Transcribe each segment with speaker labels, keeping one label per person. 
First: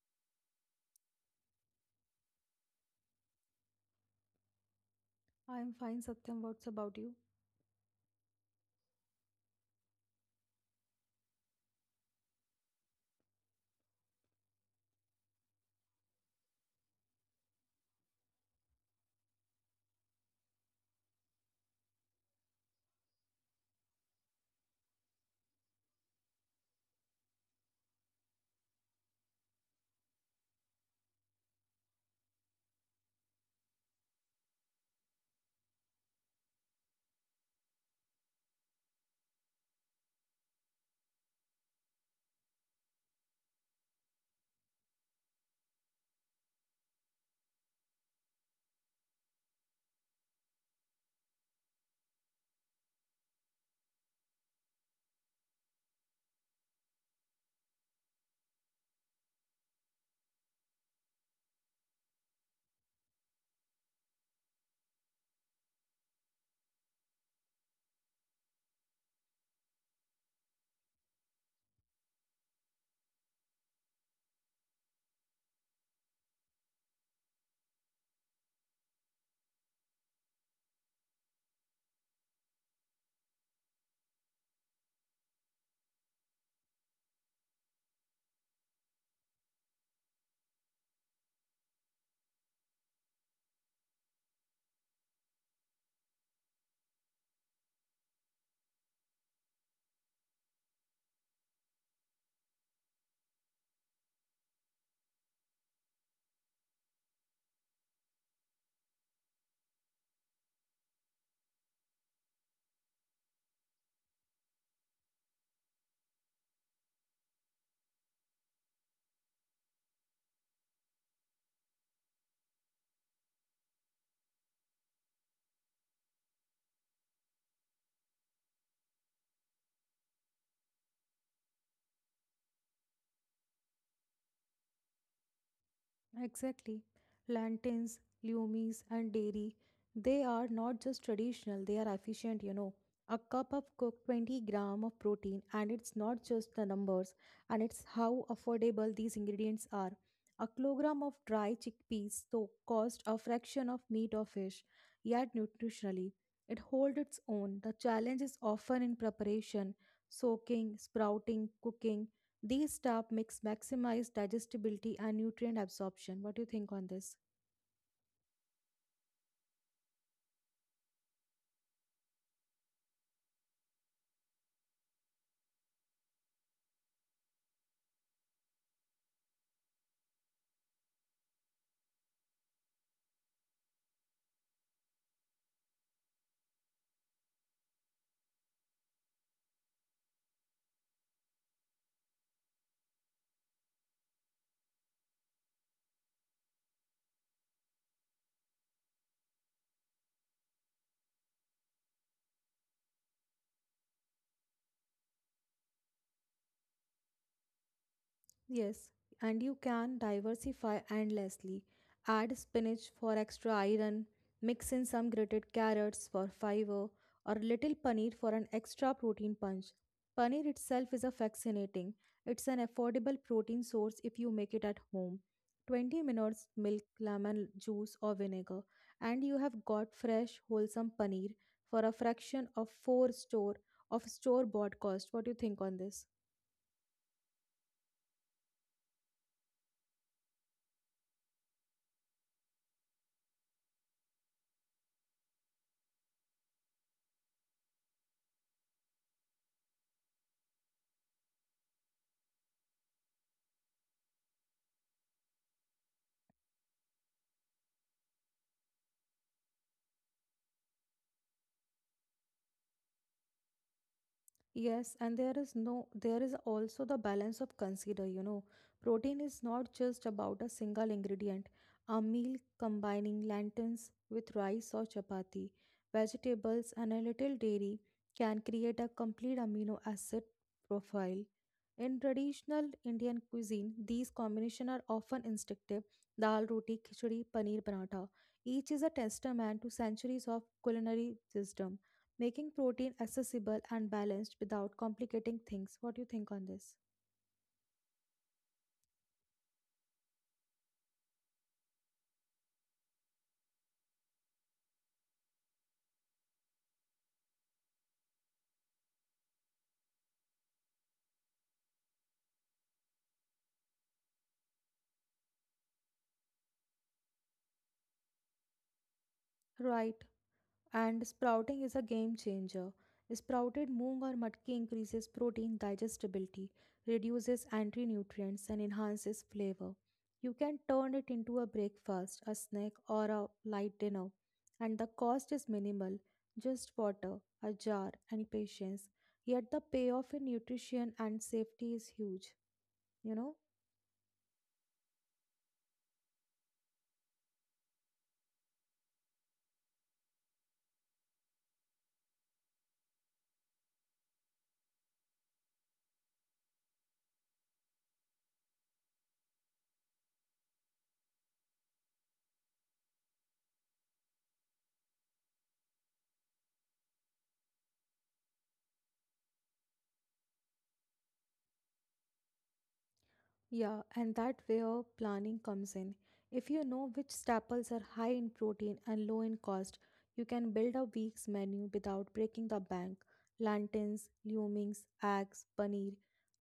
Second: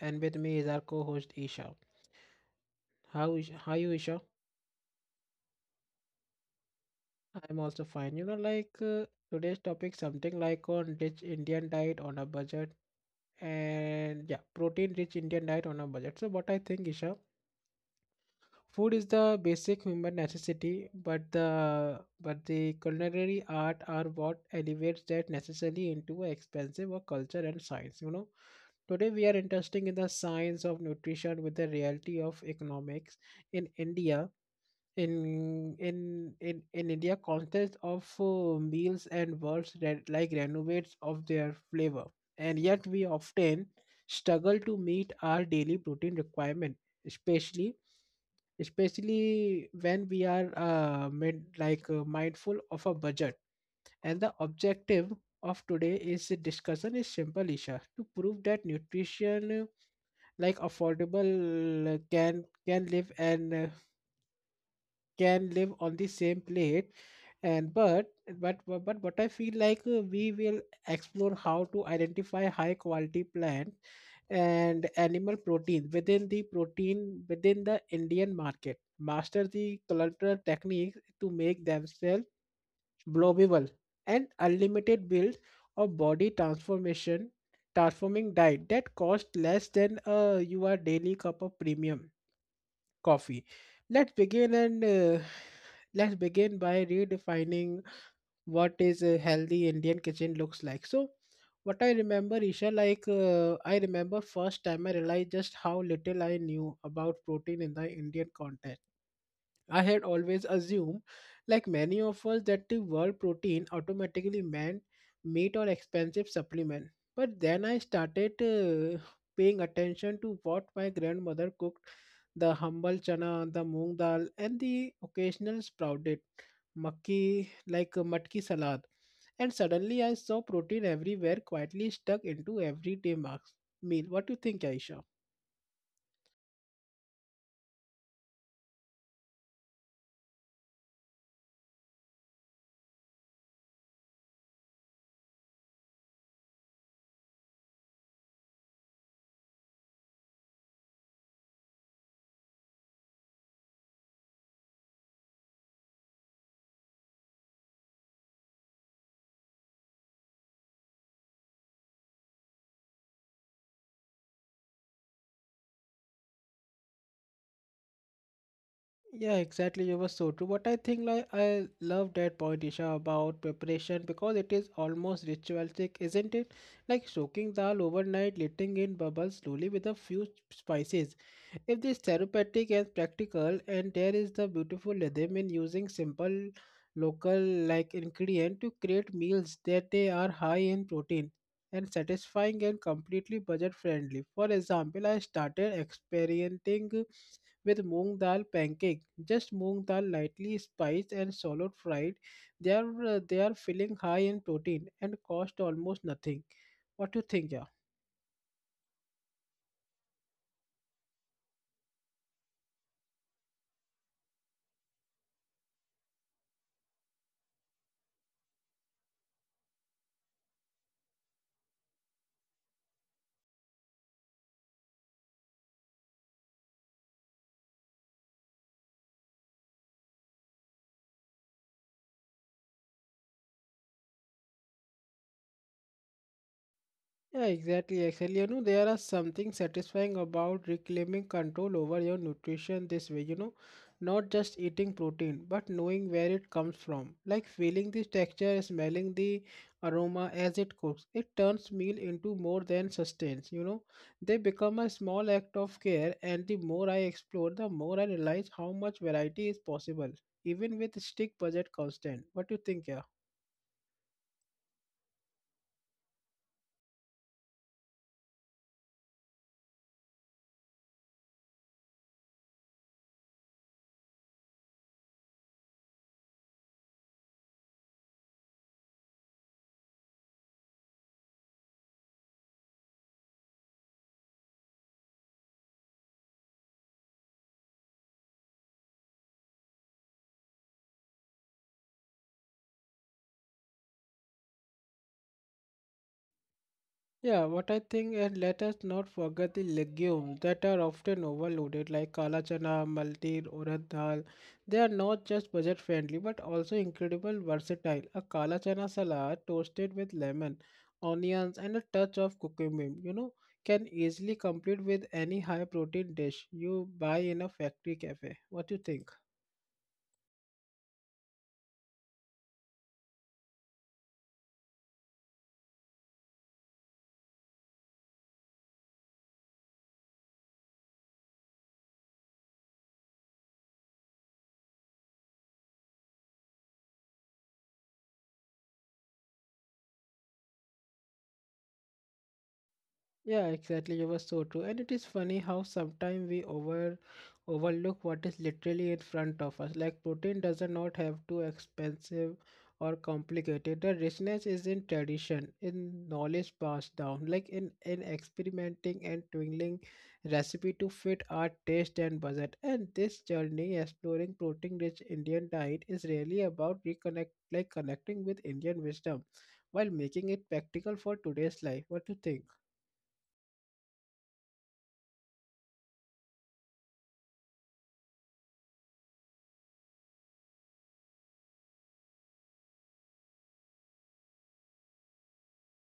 Speaker 1: and with me is our co-host Isha. How is how you Isha?
Speaker 2: I am fine, Satyam. What's about you?
Speaker 1: I'm also fine. You know today's topic something like on rich Indian diet on a budget and yeah, protein rich Indian diet on a budget. So what I think, Isha, food is the basic human necessity, but the culinary art are what elevates that necessarily into a expensive or culture and science. You know, today we are interested in the science of nutrition with the reality of economics in India, in India, contests of meals and words that like renovates of their flavor, and yet we often struggle to meet our daily protein requirement, especially especially when we are made, mindful of a budget. And the objective of today is the discussion is simple, Isha, to prove that nutrition like affordable can live an can live on the same plate and but but what I feel we will explore how to identify high quality plant and animal protein within the Indian market, master the cultural techniques to make themselves blowable and unlimited build or body transformation transforming diet that cost less than your daily cup of premium coffee. Let's begin and let's begin by redefining what is a healthy Indian kitchen looks like. So, what I remember, Isha, I remember first time I realized just how little I knew about protein in the Indian context. I had always assumed, like many of us, that the word protein automatically meant meat or expensive supplement. But then I started paying attention to what my grandmother cooked, the humble chana, the moong dal, and the occasional sprouted makki, like a matki salad. And suddenly I saw protein everywhere, quietly stuck into everyday marks. Meal. What do you think, Aisha?
Speaker 2: Exactly. Lanterns, lumis, and dairy, they are not just traditional, they are efficient. A cup of cooked 20 gram of protein, and it's not just the numbers, and it's how affordable these ingredients are. A kilogram of dry chickpeas so cost a fraction of meat or fish, yet nutritionally, it holds its own. The challenge is often in preparation soaking, sprouting, cooking. These step mix, maximize digestibility and nutrient absorption. What do you think on this?
Speaker 1: Yeah, exactly. You were so true. But I think, like, I love that point, Isha, about preparation because it is almost ritualistic, isn't it? Like soaking dal overnight, letting in bubbles slowly with a few spices. If this therapeutic and practical, and there is the beautiful rhythm in using simple local like ingredient to create meals that they are high in protein and satisfying and completely budget friendly. For example, I started experimenting with moong dal pancake. Just moong dal lightly spiced and swallowed fried. They are filling, high in protein and cost almost nothing. What do you think, yeah?
Speaker 2: Yes, and you can diversify endlessly. Add spinach for extra iron, mix in some grated carrots for fiber, or little paneer for an extra protein punch. Paneer itself is a fascinating. It's an affordable protein source if you make it at home. 20 minutes milk, lemon juice, or vinegar, and you have got fresh, wholesome paneer for a fraction of four store of store bought cost. What do you think on this?
Speaker 1: Yeah, exactly, exactly. You know, there are something satisfying about reclaiming control over your nutrition this way, you know, not just eating protein, but knowing where it comes from. Like feeling the texture, smelling the aroma as it cooks. It turns meal into more than sustenance, you know. They become a small act of care, and the more I explore, the more I realize how much variety is possible, even with strict budget constant. What do you think, yeah?
Speaker 2: Yes, and there is no there is also the balance of consider. Protein is not just about a single ingredient. A meal combining lentils with rice or chapati, vegetables and a little dairy can create a complete amino acid profile. In traditional Indian cuisine, these combinations are often instinctive. Dal, roti, khichdi, paneer, paratha. Each is a testament to centuries of culinary wisdom making protein accessible and balanced without complicating things. What do you think on this?
Speaker 1: Yeah, what I think, and let us not forget the legumes that are often overloaded, like kala chana, maltir, urad dal. They are not just budget friendly, but also incredible versatile. A kala chana salad toasted with lemon, onions, and a touch of cucumber, you know, can easily complete with any high protein dish you buy in a factory cafe. What do you think?
Speaker 2: Right. And sprouting is a game changer. Sprouted moong or matki increases protein digestibility, reduces anti nutrients, and enhances flavor. You can turn it into a breakfast, a snack, or a light dinner. And the cost is minimal just water, a jar, and patience. Yet the payoff in nutrition and safety is huge, you know.
Speaker 1: Yeah, exactly. You were so true. And it is funny how sometimes we overlook what is literally in front of us. Like protein does not have to expensive or complicated. The richness is in tradition, in knowledge passed down, like in experimenting and twiddling recipe to fit our taste and budget. And this journey exploring protein rich Indian diet is really about reconnect like connecting with Indian wisdom while making it practical for today's life. What do you think?
Speaker 2: Yeah, and that where planning comes in. If you know which staples are high in protein and low in cost, you can build a week's menu without breaking the bank. Plantains, legumes, eggs, paneer,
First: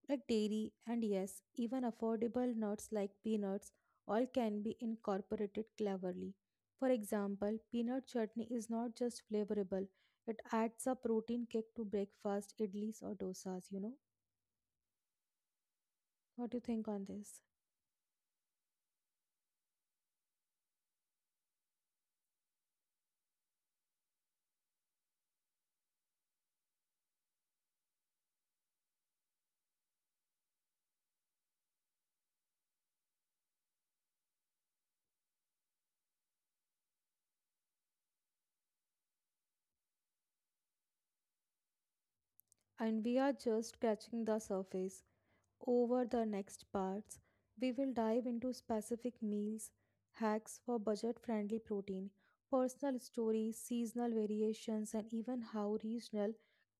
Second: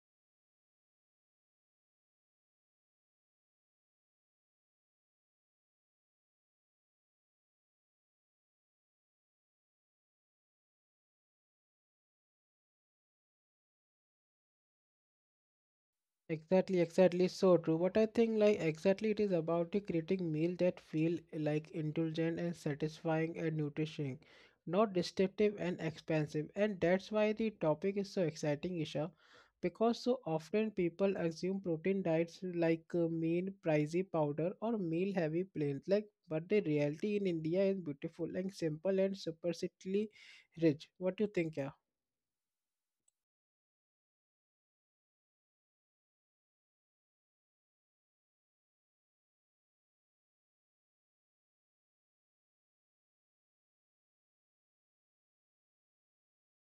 Speaker 2: like dairy, and yes, even affordable nuts like peanuts, all can be incorporated cleverly. For example, peanut chutney is not just flavorable, it adds a protein kick to breakfast, idlis, or dosas, you know? What do you
Speaker 1: Exactly,
Speaker 2: think on
Speaker 1: exactly.
Speaker 2: this?
Speaker 1: So true. But I think like exactly it is about the creating meal that feel like indulgent and satisfying and nourishing, not destructive and expensive. And that's why the topic is so exciting, Isha, because so often people assume protein diets mean pricey powder or meal heavy plans. Like, but the reality in India is beautiful and simple and superficially rich. What do you think, yeah?
Speaker 2: And we are just scratching the surface. Over the next parts, we will dive into specific meals, hacks for budget friendly protein, personal stories, seasonal variations, and even how regional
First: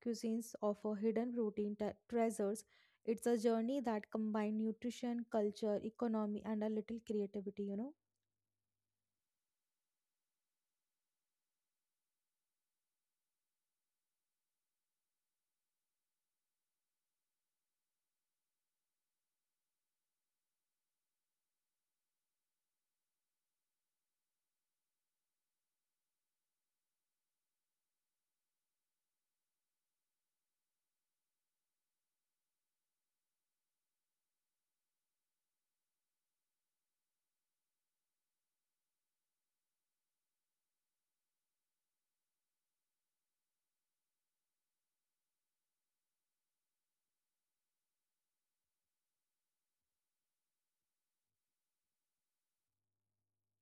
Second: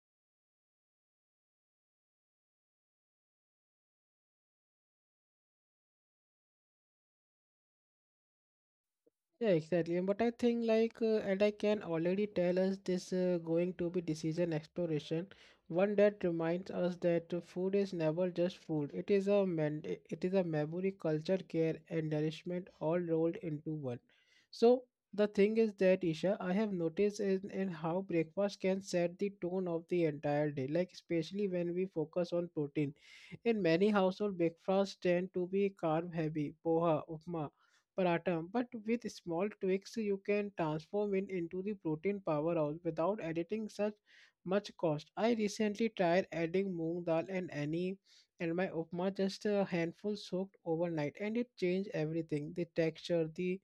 Speaker 2: cuisines offer hidden protein treasures. It's a journey that combines nutrition, culture, economy, and a little creativity.
Speaker 1: Yeah, exactly. But I think and I can already tell us this going to be decision exploration, one that reminds us that food is never just food. It is a man, it is a memory, culture, care, and nourishment all rolled into one. So the thing is that Isha, I have noticed in how breakfast can set the tone of the entire day, like especially when we focus on protein. In many households, breakfasts tend to be carb heavy, poha, upma, paratha, but with small tweaks, you can transform it into the protein powerhouse without adding such much cost. I recently tried adding moong dal and any and my upma, just a handful soaked overnight, and it changed everything, the texture, the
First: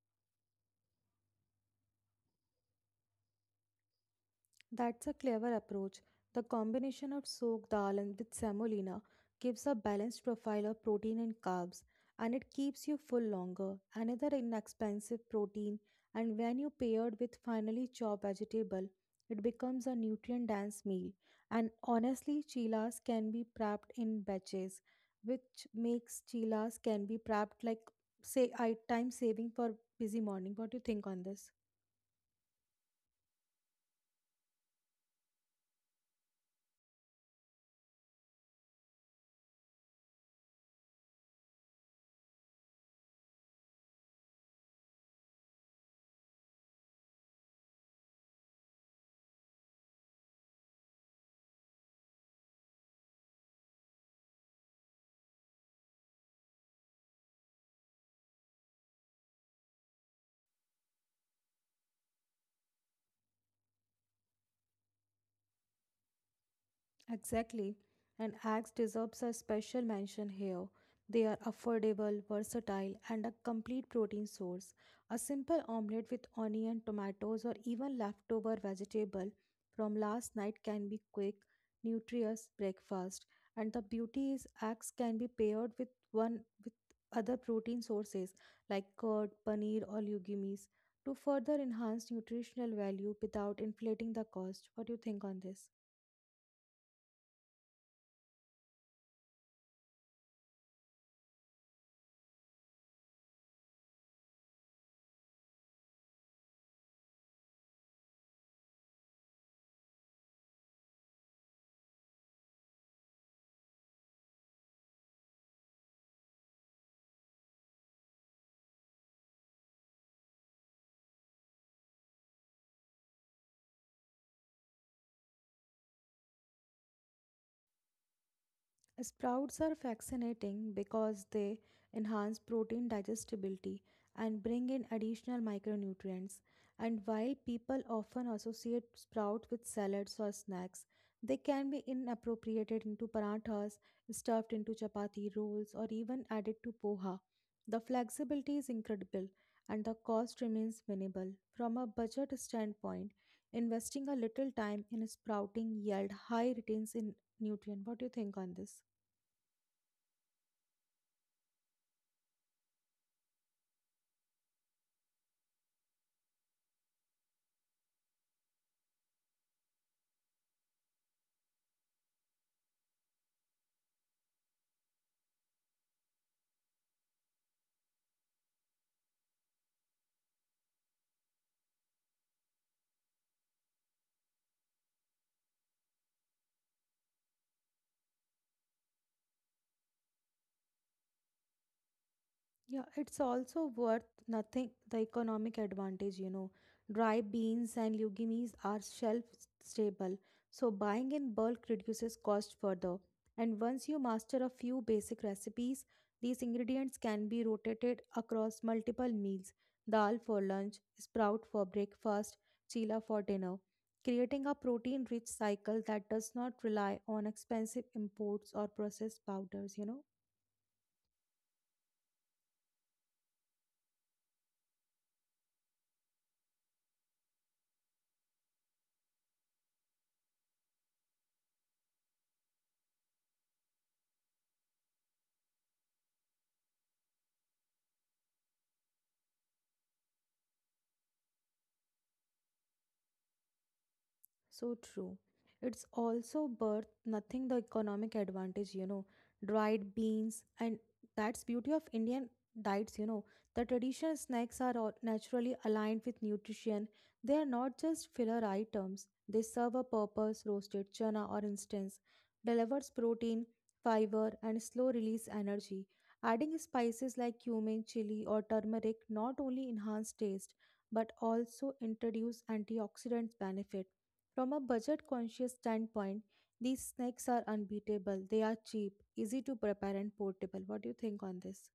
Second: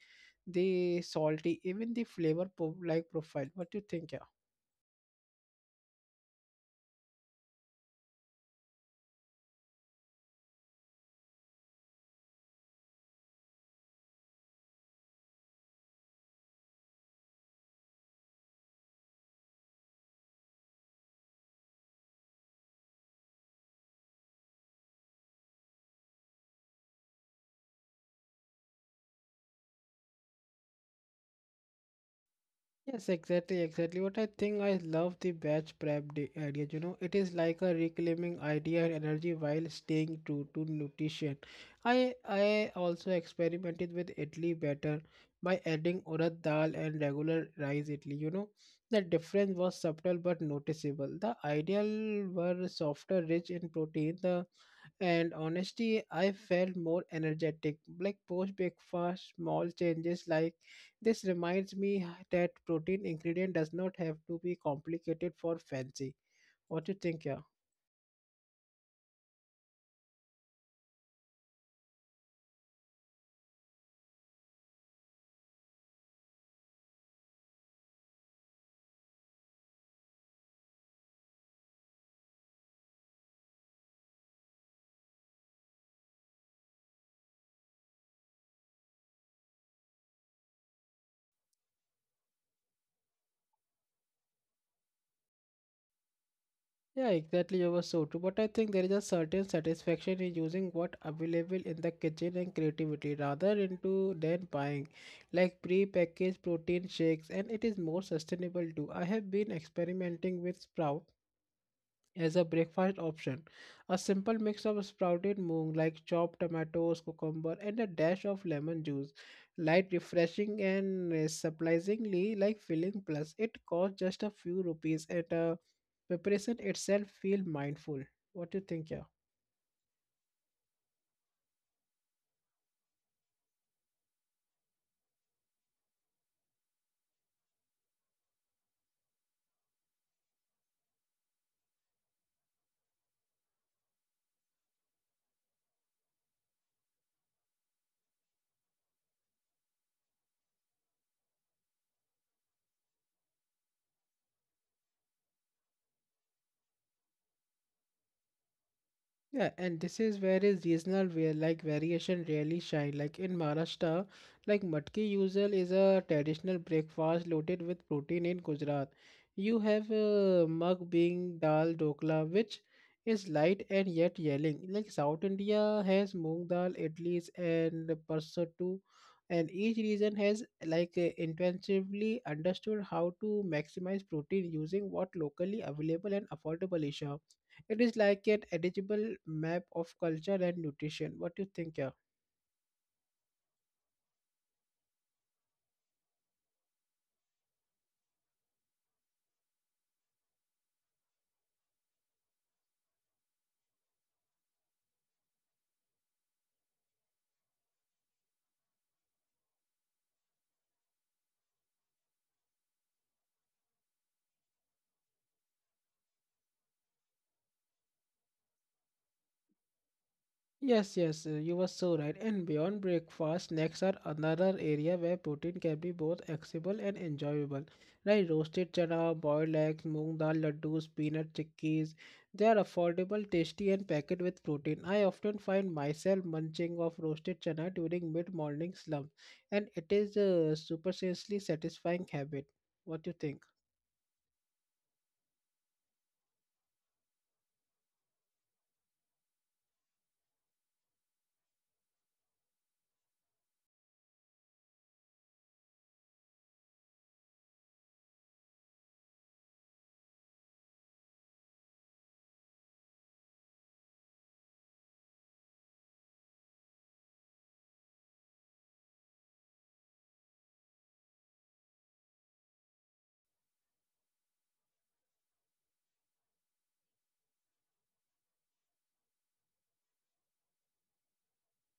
Speaker 1: the salty, even the flavor profile what do you think, yeah?
Speaker 2: That's a clever approach. The combination of soaked dal and with semolina gives a balanced profile of protein and carbs, and it keeps you full longer. Another inexpensive protein, and when you paired with finely chopped vegetable, it becomes a nutrient-dense meal. And honestly, chilas can be prepped in batches, which makes chilas can be prepped like say I time saving for busy morning. What do you think on this?
Speaker 1: Yes, exactly, exactly. What I think I love the batch prep idea. You know, it is like a reclaiming idea and energy while staying true to nutrition. I also experimented with idli batter by adding urad dal and regular rice idli. You know, the difference was subtle but noticeable. The ideal were softer, rich in protein. The and honestly I felt more energetic like post breakfast. Small changes like this reminds me that protein ingredient does not have to be complicated for fancy. What you think, yeah?
Speaker 2: Exactly. And Axe deserves a special mention here. They are affordable, versatile, and a complete protein source. A simple omelette with onion, tomatoes, or even leftover vegetable from last night can be quick, nutritious breakfast. And the beauty is Axe can be paired with one with other protein sources like curd, paneer, or legumes to further enhance nutritional value without inflating the cost. What do you think on this?
Speaker 1: Yeah, exactly, you were so true, but I think there is a certain satisfaction in using what available in the kitchen and creativity rather into than buying like pre-packaged protein shakes, and it is more sustainable too. I have been experimenting with sprout as a breakfast option. A simple mix of sprouted moong, like chopped tomatoes, cucumber, and a dash of lemon juice. Light, refreshing, and surprisingly like filling. Plus, it costs just a few rupees, and preparation itself feel mindful. What do you think, yeah?
Speaker 2: Sprouts are fascinating because they enhance protein digestibility and bring in additional micronutrients. And while people often associate sprout with salads or snacks, they can be inappropriated into parathas, stuffed into chapati rolls, or even added to poha. The flexibility is incredible and the cost remains minimal. From a budget standpoint, investing a little time in sprouting yield high returns in nutrient. What do you think on this?
Speaker 1: Yeah, and this is where is regional where like variation really shine. Like in Maharashtra, like matki usual is a traditional breakfast loaded with protein in Gujarat. You have mug being dal dokla, which is light and yet yelling. Like South India has moong dal, idlis, and parsattu, and each region has intensively understood how to maximize protein using what locally available and affordable is. Sure. It is like an edible map of culture and nutrition. What do you think, yeah?
Speaker 2: Yeah, it's also worth nothing. The economic advantage, dry beans and legumes are shelf stable, so buying in bulk reduces cost further. And once you master a few basic recipes, these ingredients can be rotated across multiple meals dal for lunch, sprout for breakfast, chila for dinner, creating a protein rich cycle that does not rely on expensive imports or processed powders.
Speaker 1: Yes, yes, you were so right. And beyond breakfast, snacks are another area where protein can be both accessible and enjoyable. Like roasted chana, boiled eggs, moong dal laddus, peanut chickies. They are affordable, tasty, and packed with protein. I often find myself munching of roasted chana during mid-morning slump, and it is a superstitiously satisfying habit. What do you think?
Speaker 2: So true. It's also birth nothing the economic advantage, dried beans and that's beauty of Indian diets. The traditional snacks are all naturally aligned with nutrition. They are not just filler items. They serve a purpose. Roasted chana or instance delivers protein, fiber and slow release energy. Adding spices like cumin, chili or turmeric not only enhance taste but also introduce antioxidant benefits from a budget conscious standpoint, these snacks are unbeatable. They are cheap, easy to prepare, and portable. What do you think on this?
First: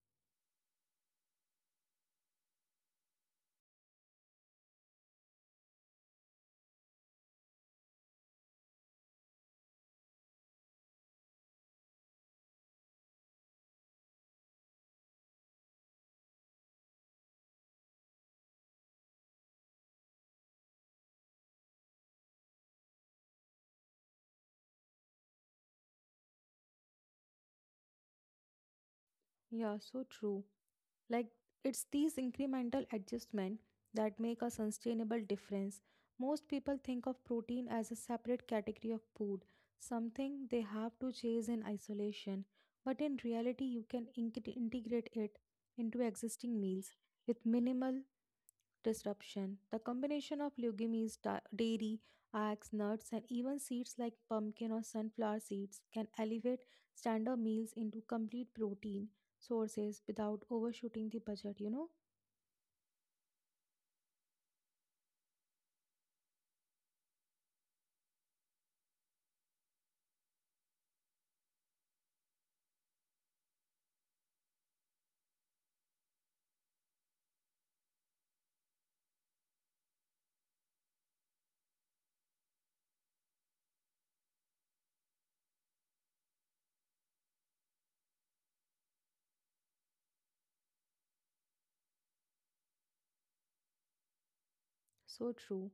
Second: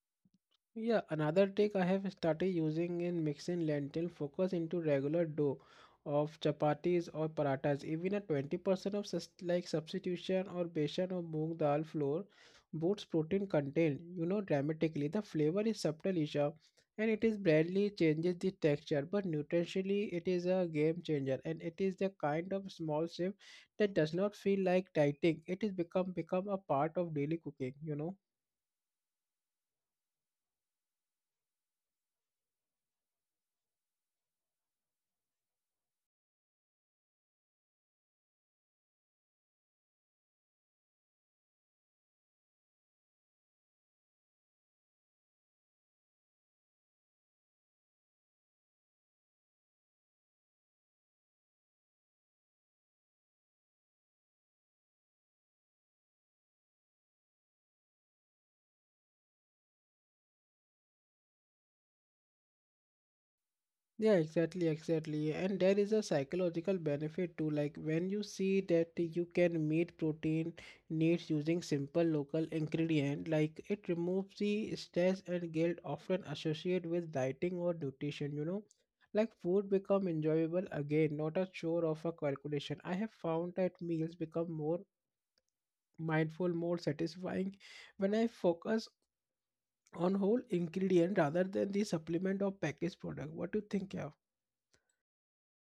Speaker 1: Yeah, another trick I have started using in mixing lentil focus into regular dough of chapatis or parathas. Even a 20% of substitution or besan or moong dal flour boosts protein content, you know, dramatically. The flavor is subtle, Isha, and it is barely changes the texture, but nutritionally it is a game changer, and it is the kind of small shift that does not feel like dieting. It is become a part of daily cooking, you know.
Speaker 2: Yeah, so true. Like, it's these incremental adjustments that make a sustainable difference. Most people think of protein as a separate category of food, something they have to chase in isolation. But in reality, you can integrate it into existing meals with minimal disruption. The combination of legumes, dairy, eggs, nuts, and even seeds like pumpkin or sunflower seeds can elevate standard meals into complete protein sources without overshooting the budget.
Speaker 1: Yeah, exactly, exactly. And there is a psychological benefit too. Like when you see that you can meet protein needs using simple local ingredient, like it removes the stress and guilt often associated with dieting or nutrition, you know. Like food become enjoyable again, not a chore of a calculation. I have found that meals become more mindful, more satisfying when I focus on whole ingredient rather than the supplement or packaged product. What do you think, yeah?
Speaker 2: So true.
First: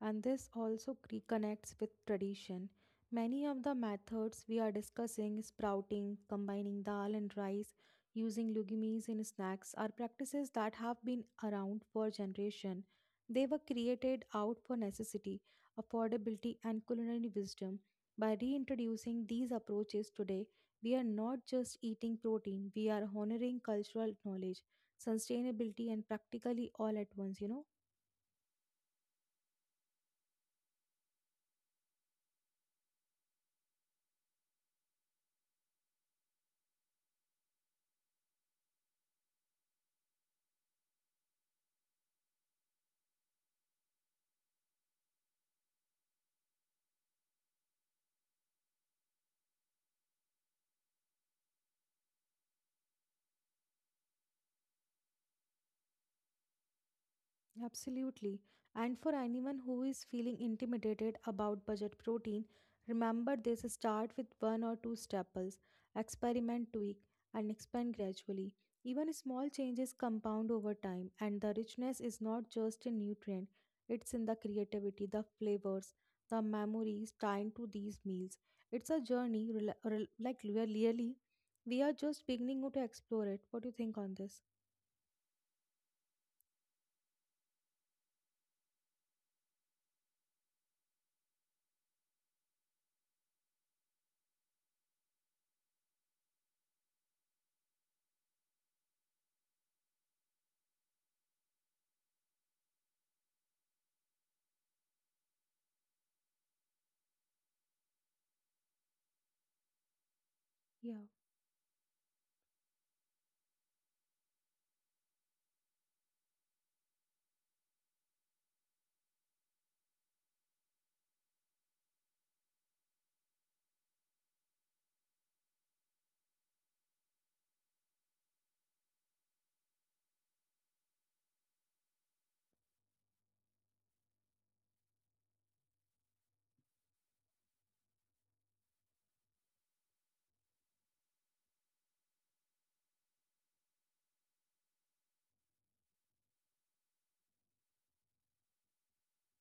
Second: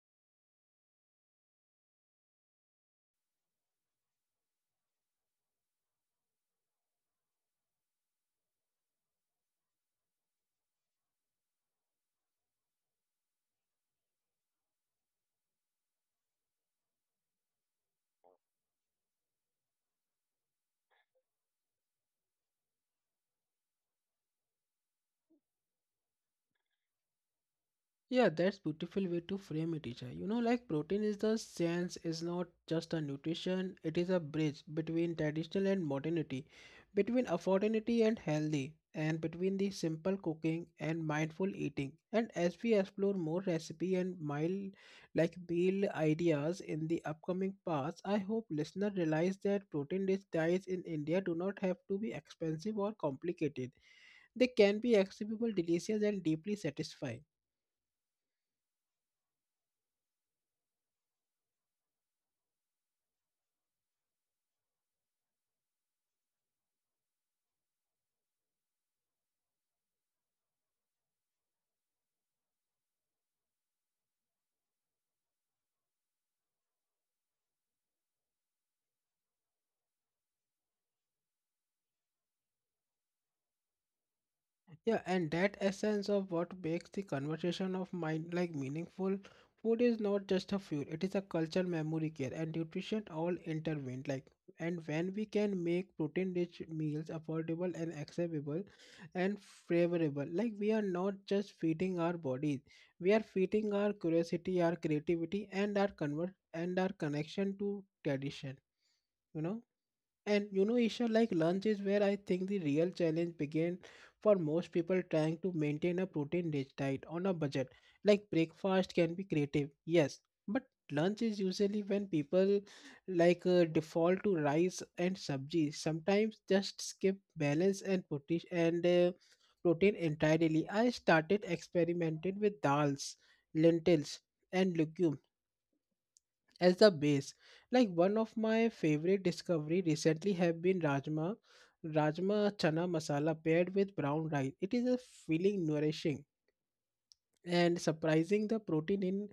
Speaker 2: And this also reconnects with tradition. Many of the methods we are discussing, sprouting, combining dal and rice, using legumes in snacks, are practices that have been around for generation. They were created out for necessity, affordability, and culinary wisdom. By reintroducing these approaches today, we are not just eating protein, we are honoring cultural knowledge, sustainability, and practically all at once.
Speaker 1: Yeah, that's beautiful way to frame it, Isha. You know, like protein is the science is not just a nutrition; it is a bridge between traditional and modernity, between affordability and healthy, and between the simple cooking and mindful eating. And as we explore more recipe and mild like meal ideas in the upcoming parts, I hope listeners realize that protein-rich diets in India do not have to be expensive or complicated. They can be accessible, delicious, and deeply satisfying.
Speaker 2: Absolutely. And for anyone who is feeling intimidated about budget protein, remember this start with one or two staples, experiment, tweak, and expand gradually. Even small changes compound over time, and the richness is not just in nutrient, it's in the creativity, the flavors, the memories tied to these meals. It's a journey, really, we are just beginning to explore it. What do you think on this?
Speaker 1: Yeah, and that essence of what makes the conversation of mind like meaningful. Food is not just a fuel, it is a culture, memory care, and nutrition all intervened. Like, and when we can make protein rich meals affordable and accessible and favorable, like, we are not just feeding our bodies, we are feeding our curiosity, our creativity, and our convert and our connection to tradition, you know. And you know,
Speaker 2: Yeah.
Speaker 1: Isha, like lunch is where I think the real challenge began for most people trying to maintain a protein rich diet on a budget. Like breakfast can be creative, yes, but lunch is usually when people like default to rice and sabji. Sometimes just skip balance and protein entirely. I started experimenting with dals, lentils, and legumes as the base. Like one of my favorite discovery recently have been rajma, rajma chana masala paired with brown rice. It is a feeling nourishing and surprising the protein in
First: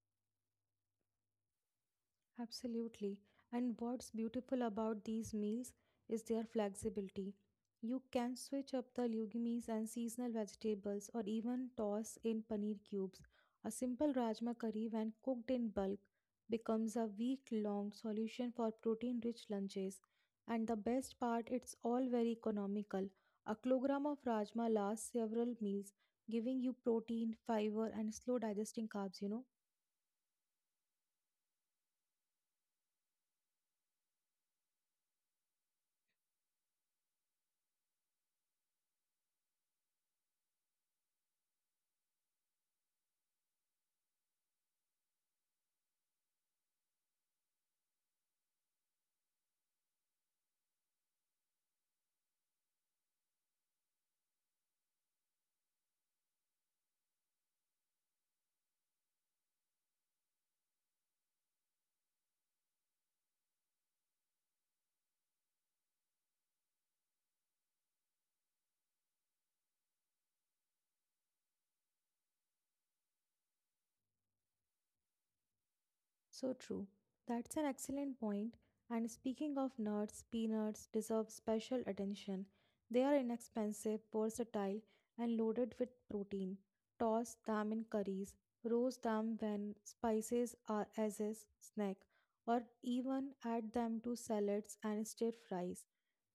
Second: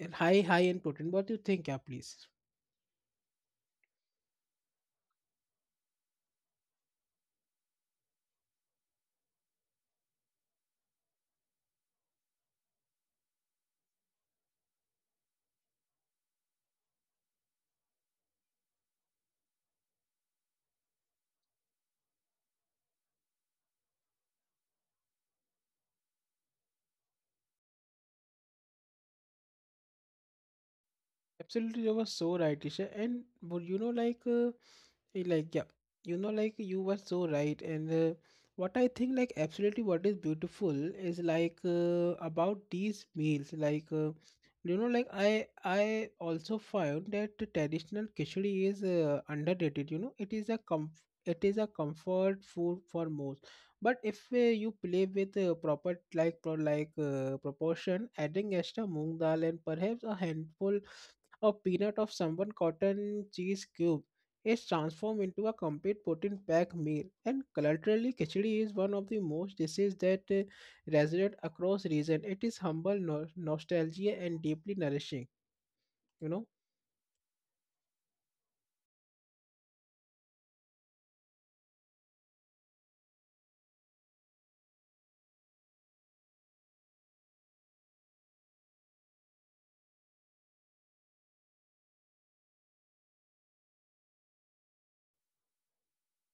Speaker 1: in high in protein. What do you think, yeah, please?
Speaker 2: Absolutely. And what's beautiful about these meals is their flexibility. You can switch up the legumes and seasonal vegetables or even toss in paneer cubes. A simple rajma curry, when cooked in bulk, becomes a week long solution for protein rich lunches. And the best part, it's all very economical. A kilogram of rajma lasts several meals, giving you protein, fiber, and slow digesting carbs.
Speaker 1: Absolutely, you were so right, Isha. And would you know, like like yeah you know like you were so right and what I think like absolutely what is beautiful is like about these meals like you know like I also found that the traditional khichdi is underrated. You know, it is a it is a comfort food for most, but if you play with proper like proportion, adding extra moong dal and perhaps a handful, a peanut of someone cotton cheese cube, is transformed into a complete protein-packed meal. And culturally, khichdi is one of the most dishes that resonate across region. It is humble, nostalgia, and deeply nourishing. You know.
Speaker 2: So true. That's an excellent point. And speaking of nuts, peanuts deserve special attention. They are inexpensive, versatile, and loaded with protein. Toss them in curries, roast them when spices are as a snack, or even add them to salads and stir fries.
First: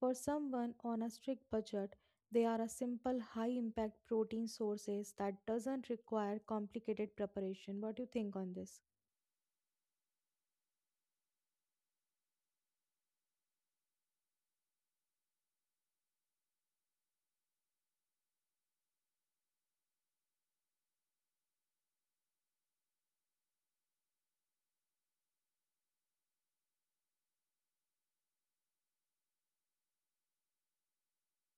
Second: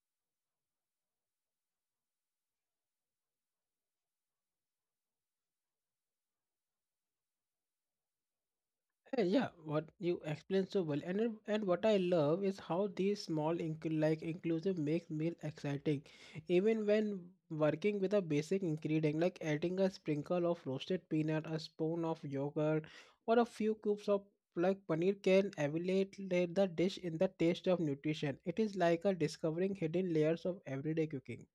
Speaker 2: For someone on a strict budget, they are a simple high-impact protein sources that doesn't require complicated preparation. What do you think on this?
Speaker 1: Yeah, what you explained so well, and what I love is how these small like inclusive makes meal exciting, even when working with a basic ingredient, like adding a sprinkle of roasted peanut, a spoon of yogurt, or a few cubes of like paneer can elevate the dish in the taste of nutrition. It is like a discovering hidden layers of everyday cooking.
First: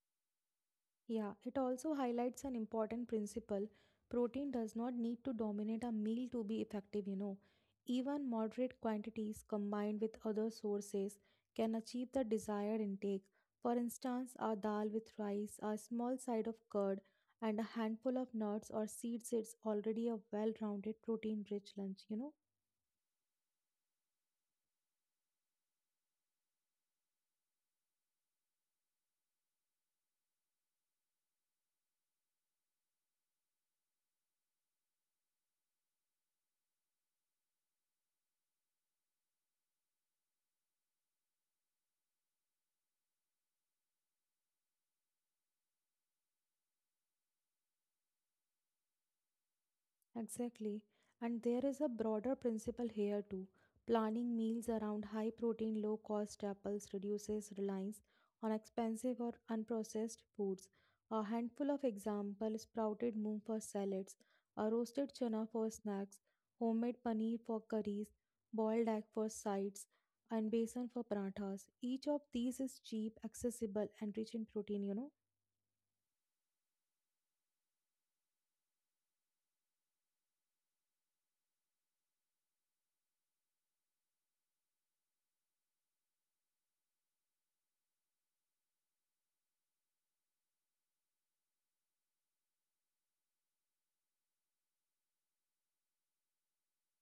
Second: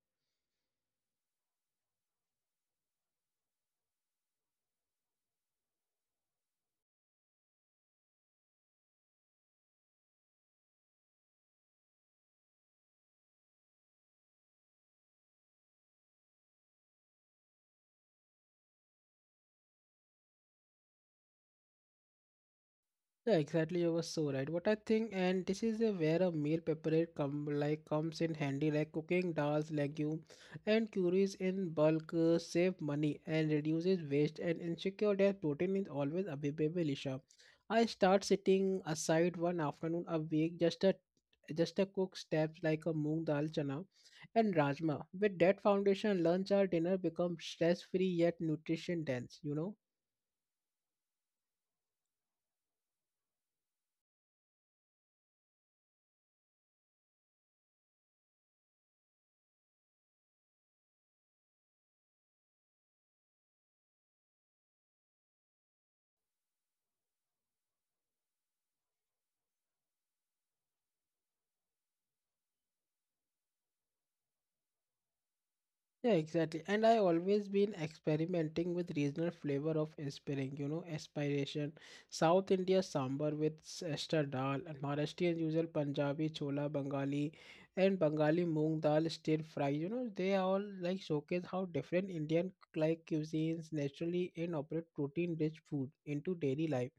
Speaker 2: Yeah, it also highlights an important principle. Protein does not need to dominate a meal to be effective. Even moderate quantities combined with other sources can achieve the desired intake. For instance, a dal with rice, a small side of curd, and a handful of nuts or seeds is already a well rounded protein rich lunch.
Speaker 1: Yeah, exactly. You were so right. What I think, and this is a where a meal prepared come like comes in handy, like cooking dals, legume, and curries in bulk, save money and reduces waste, and ensure that protein is always available. Isha, I start sitting aside one afternoon a week, just a cook steps like a moong dal chana and rajma. With that foundation, lunch or dinner becomes stress free yet nutrition dense. You know.
Speaker 2: Exactly. And there is a broader principle here too. Planning meals around high protein, low cost staples reduces reliance on expensive or unprocessed foods. A handful of examples sprouted moong for salads, a roasted chana for snacks, homemade paneer for curries, boiled egg for sides, and besan for parathas. Each of these is cheap, accessible, and rich in protein.
Speaker 1: Yeah, exactly. And I always been experimenting with regional flavor of inspiring, you know, aspiration. South India sambar with ester dal, and Maharashtrian usual Punjabi chola Bengali, and Bengali moong dal stir fry. You know, they all like showcase how different Indian like cuisines naturally incorporate protein-rich food into daily life.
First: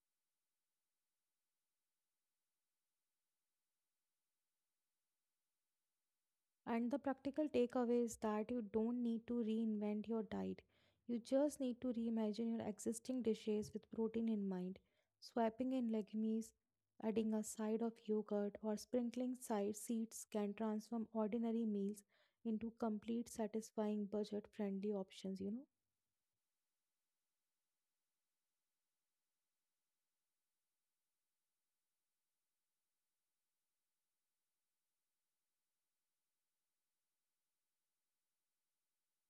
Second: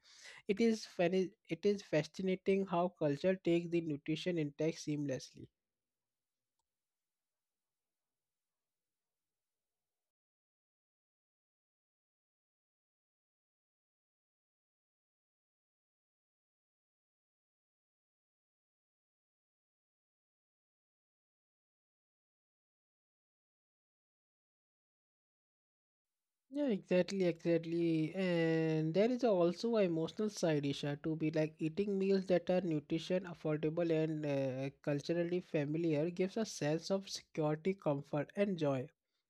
Speaker 1: It is it is fascinating how culture takes the nutrition intake seamlessly.
Speaker 2: And the practical takeaway is that you don't need to reinvent your diet. You just need to reimagine your existing dishes with protein in mind, swapping in legumes, adding a side of yogurt, or sprinkling side seeds can transform ordinary meals into complete satisfying budget friendly options.
Speaker 1: Yeah, exactly, exactly. And there is also a emotional side, Isha, to be like eating meals that are nutrition, affordable, and culturally familiar gives a sense of security, comfort, and joy.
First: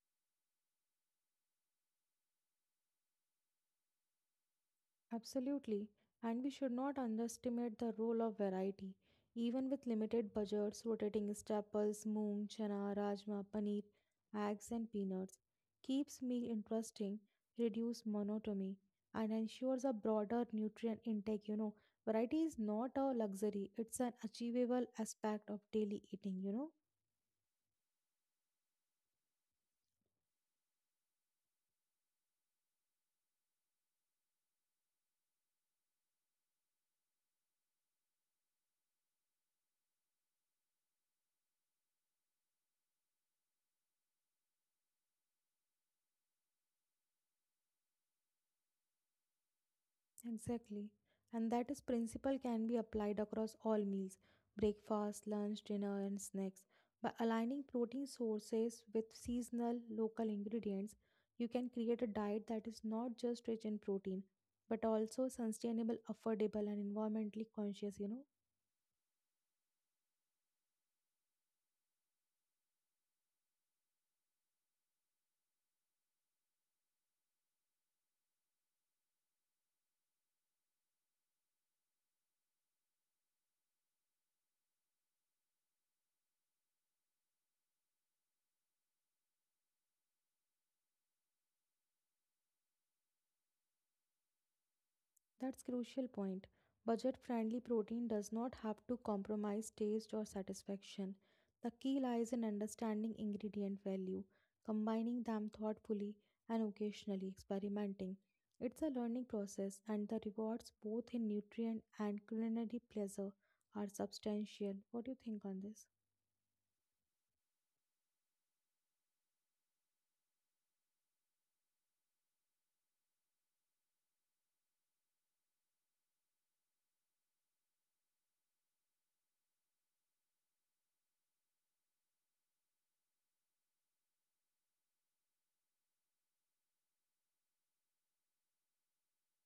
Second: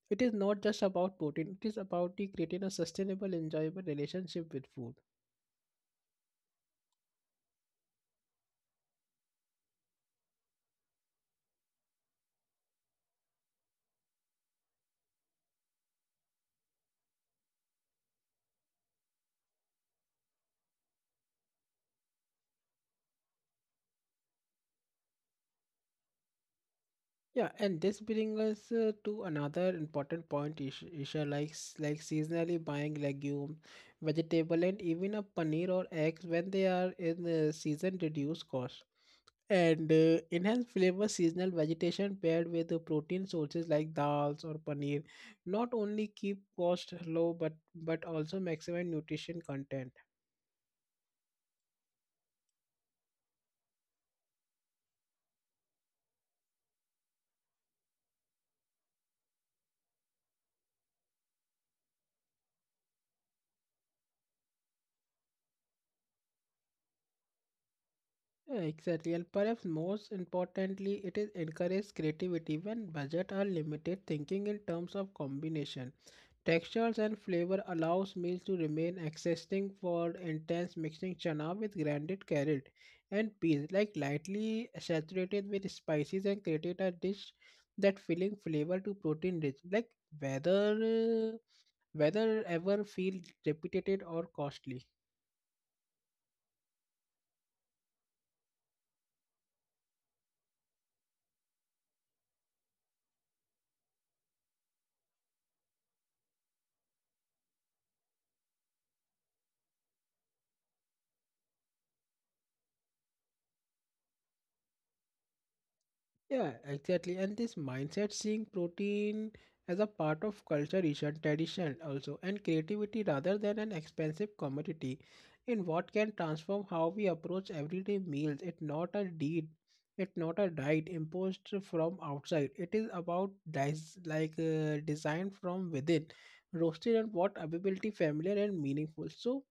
Speaker 1: It is not just about protein, it is about the creating a sustainable, enjoyable relationship with food.
Speaker 2: Absolutely, and we should not underestimate the role of variety. Even with limited budgets, rotating staples, moong, chana, rajma, paneer, eggs, and peanuts keeps meal interesting, reduce monotony, and ensures a broader nutrient intake. Variety is not a luxury; it's an achievable aspect of daily eating.
Speaker 1: Yeah, and this brings us to another important point, Isha, like, like seasonally buying legume, vegetable, and even a paneer or eggs when they are in season reduced cost. And enhanced flavor seasonal vegetation paired with the protein sources like dals or paneer not only keep cost low but also maximize nutrition content.
Speaker 2: Exactly. And that is principle can be applied across all meals, breakfast, lunch, dinner, and snacks. By aligning protein sources with seasonal local ingredients, you can create a diet that is not just rich in protein, but also sustainable, affordable, and environmentally conscious.
Speaker 1: Yeah, exactly, and perhaps most importantly, it is encourages creativity when budget are limited. Thinking in terms of combination, textures and flavor allows meals to remain existing for intense mixing chana with grinded carrot and peas, like lightly saturated with spices and created a dish that filling flavor to protein rich, like whether whether ever feel repeated or costly.
Speaker 2: That's crucial point. Budget-friendly protein does not have to compromise taste or satisfaction. The key lies in understanding ingredient value, combining them thoughtfully, and occasionally experimenting. It's a learning process, and the rewards, both in nutrient and culinary pleasure, are substantial. What do you think on this?
Speaker 1: Yeah, exactly. And this mindset, seeing protein as a part of culture, tradition, tradition also, and creativity rather than an expensive commodity, in what can transform how we approach everyday meals. It's not a deed, it's not a diet imposed from outside. It is about design from within, roasted and what availability, familiar and meaningful. So,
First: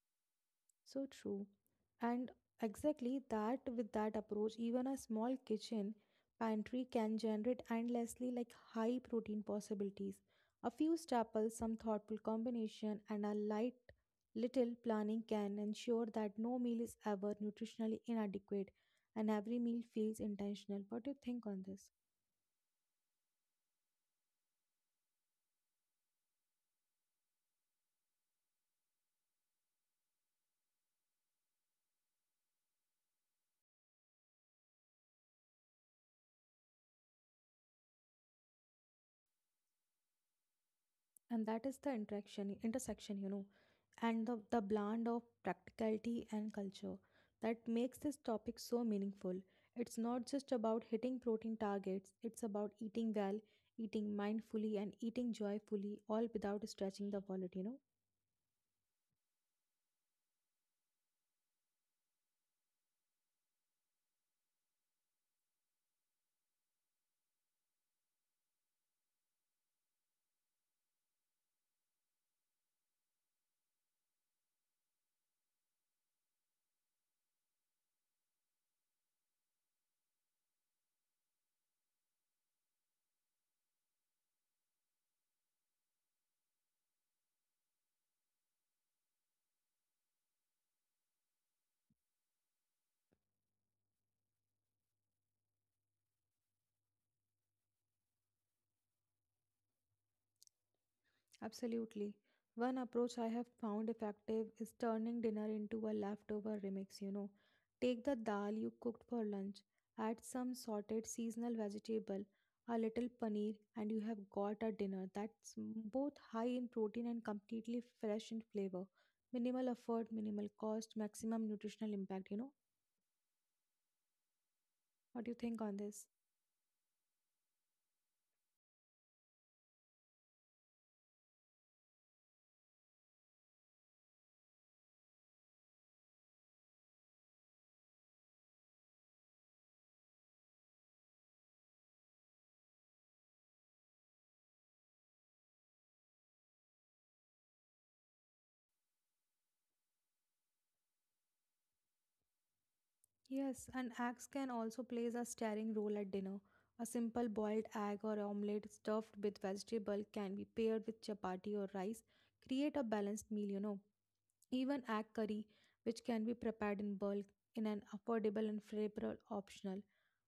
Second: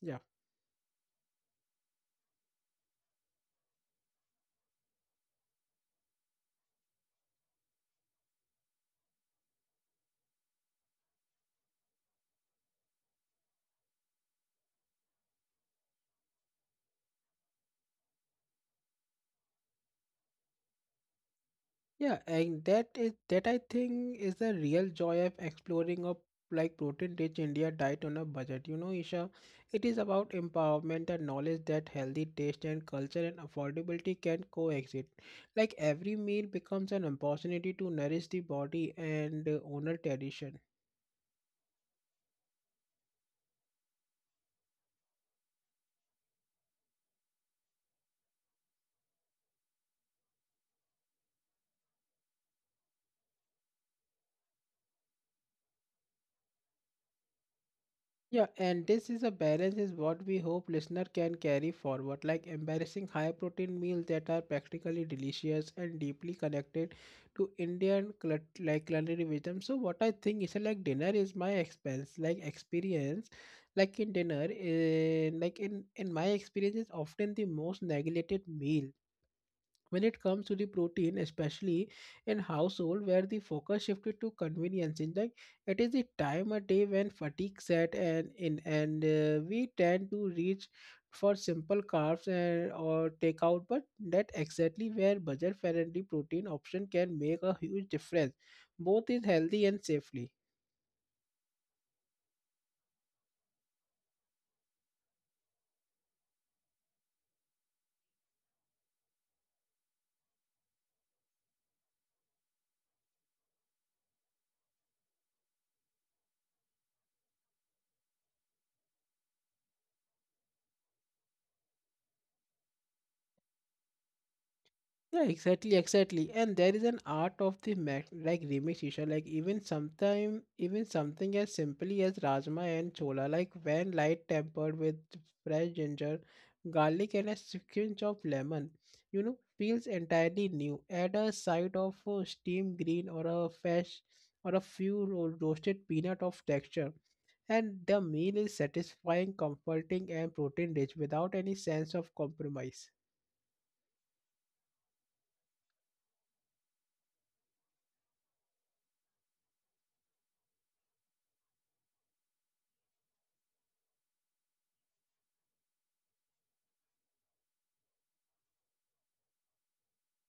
Speaker 1: yeah.
Speaker 2: So true. And exactly that with that approach, even a small kitchen pantry can generate endlessly like high protein possibilities. A few staples, some thoughtful combination, and a light little planning can ensure that no meal is ever nutritionally inadequate and every meal feels intentional. What do you think on this?
Speaker 1: Yeah, and that is that I think is the real joy of exploring a like protein rich India diet on a budget. You know, Isha, it is about empowerment and knowledge that healthy taste and culture and affordability can coexist. Like every meal becomes an opportunity to nourish the body and honor tradition.
Speaker 2: And that is the interaction intersection, you know, and the blend of practicality and culture that makes this topic so meaningful. It's not just about hitting protein targets, it's about eating well, eating mindfully, and eating joyfully, all without stretching the wallet, you know.
Speaker 1: Yeah, and this is a balance is what we hope listener can carry forward, like embarrassing high protein meals that are practically delicious and deeply connected to Indian like culinary wisdom. So what I think is like dinner is my expense, like experience, like in dinner, in, like in my experience is often the most neglected meal when it comes to the protein, especially in household where the focus shifted to convenience in like it is the time a day when fatigue set and in and we tend to reach for simple carbs and or takeout, but that exactly where budget friendly protein option can make a huge difference both is healthy and safely.
Speaker 2: Absolutely. One approach I have found effective is turning dinner into a leftover remix, you know. Take the dal you cooked for lunch, add some sorted seasonal vegetable, a little paneer, and you have got a dinner that's both high in protein and completely fresh in flavor. Minimal effort, minimal cost, maximum nutritional impact, you know.
Speaker 1: Yeah,
Speaker 2: What do you think
Speaker 1: exactly,
Speaker 2: on this?
Speaker 1: exactly. And there is an art of the mac like remix issue, like even sometime even something as simply as rajma and chola, like when light tempered with fresh ginger, garlic and a squinch of lemon, you know, feels entirely new. Add a side of steamed green or a fresh or a few roasted peanut of texture. And the meal is satisfying, comforting, and protein rich without any sense of compromise.
Speaker 2: Yes, and eggs can also play a starring role at dinner. A simple boiled egg or omelette stuffed with vegetable can be paired with chapati or rice, create a balanced meal, you know. Even egg curry, which can be prepared in bulk in an affordable and flavorful optional.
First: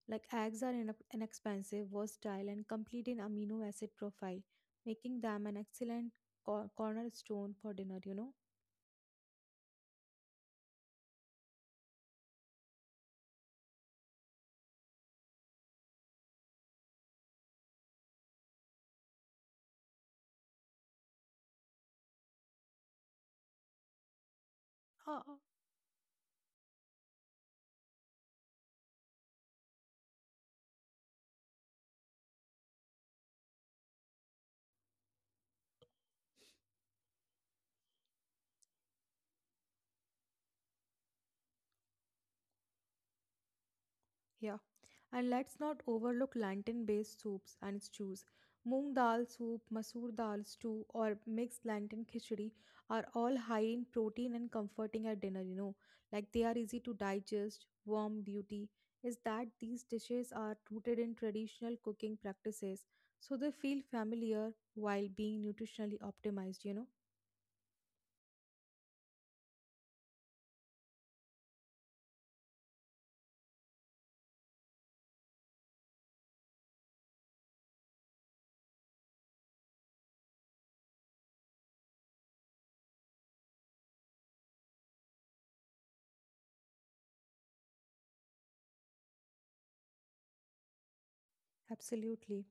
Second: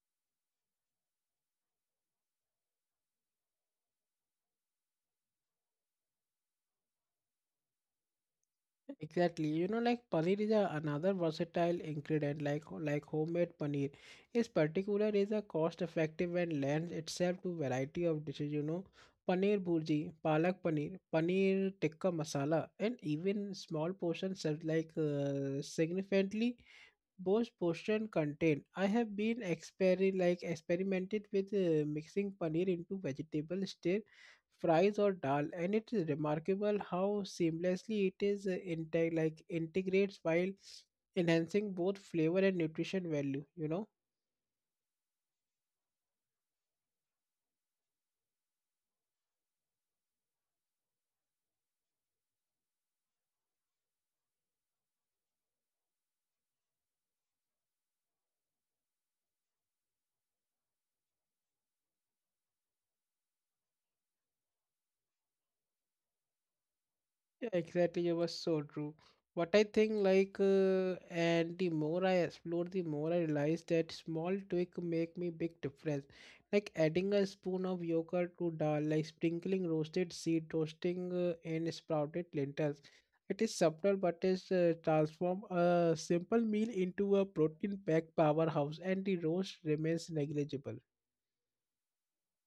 Speaker 2: Like eggs are inexpensive, versatile, and complete in amino acid profile, making them an excellent cornerstone for dinner, you know.
Speaker 1: Exactly. You know, like paneer is a, another versatile ingredient. Like like homemade paneer is particular is a cost effective and lends itself to variety of dishes. You know, paneer bhurji, palak paneer, paneer tikka masala, and even small portions serve like
Speaker 2: Uh,
Speaker 1: significantly both portion contain. I have been like experimented with mixing paneer into vegetable stir fries or dal, and it is remarkable how seamlessly it is like integrates while enhancing both flavor and nutrition value. You know.
Speaker 2: yeah. And let's not overlook plantain based soups and stews. Moong dal soup, masoor dal stew, or mixed plantain khichdi are all high in protein and comforting at dinner, you know. Like they are easy to digest, warm beauty is that these dishes are rooted in traditional cooking practices, so they feel familiar while being nutritionally optimized, you know.
Speaker 1: Yeah, exactly. It was so true. What I think, like, and the more I explore, the more I realize that small tweak make me big difference. Like adding a spoon of yogurt to dal, like sprinkling roasted seed, toasting and sprouted lentils. It is subtle, but it's transform a simple meal into a protein-packed powerhouse, and the roast remains negligible.
Speaker 2: Absolutely.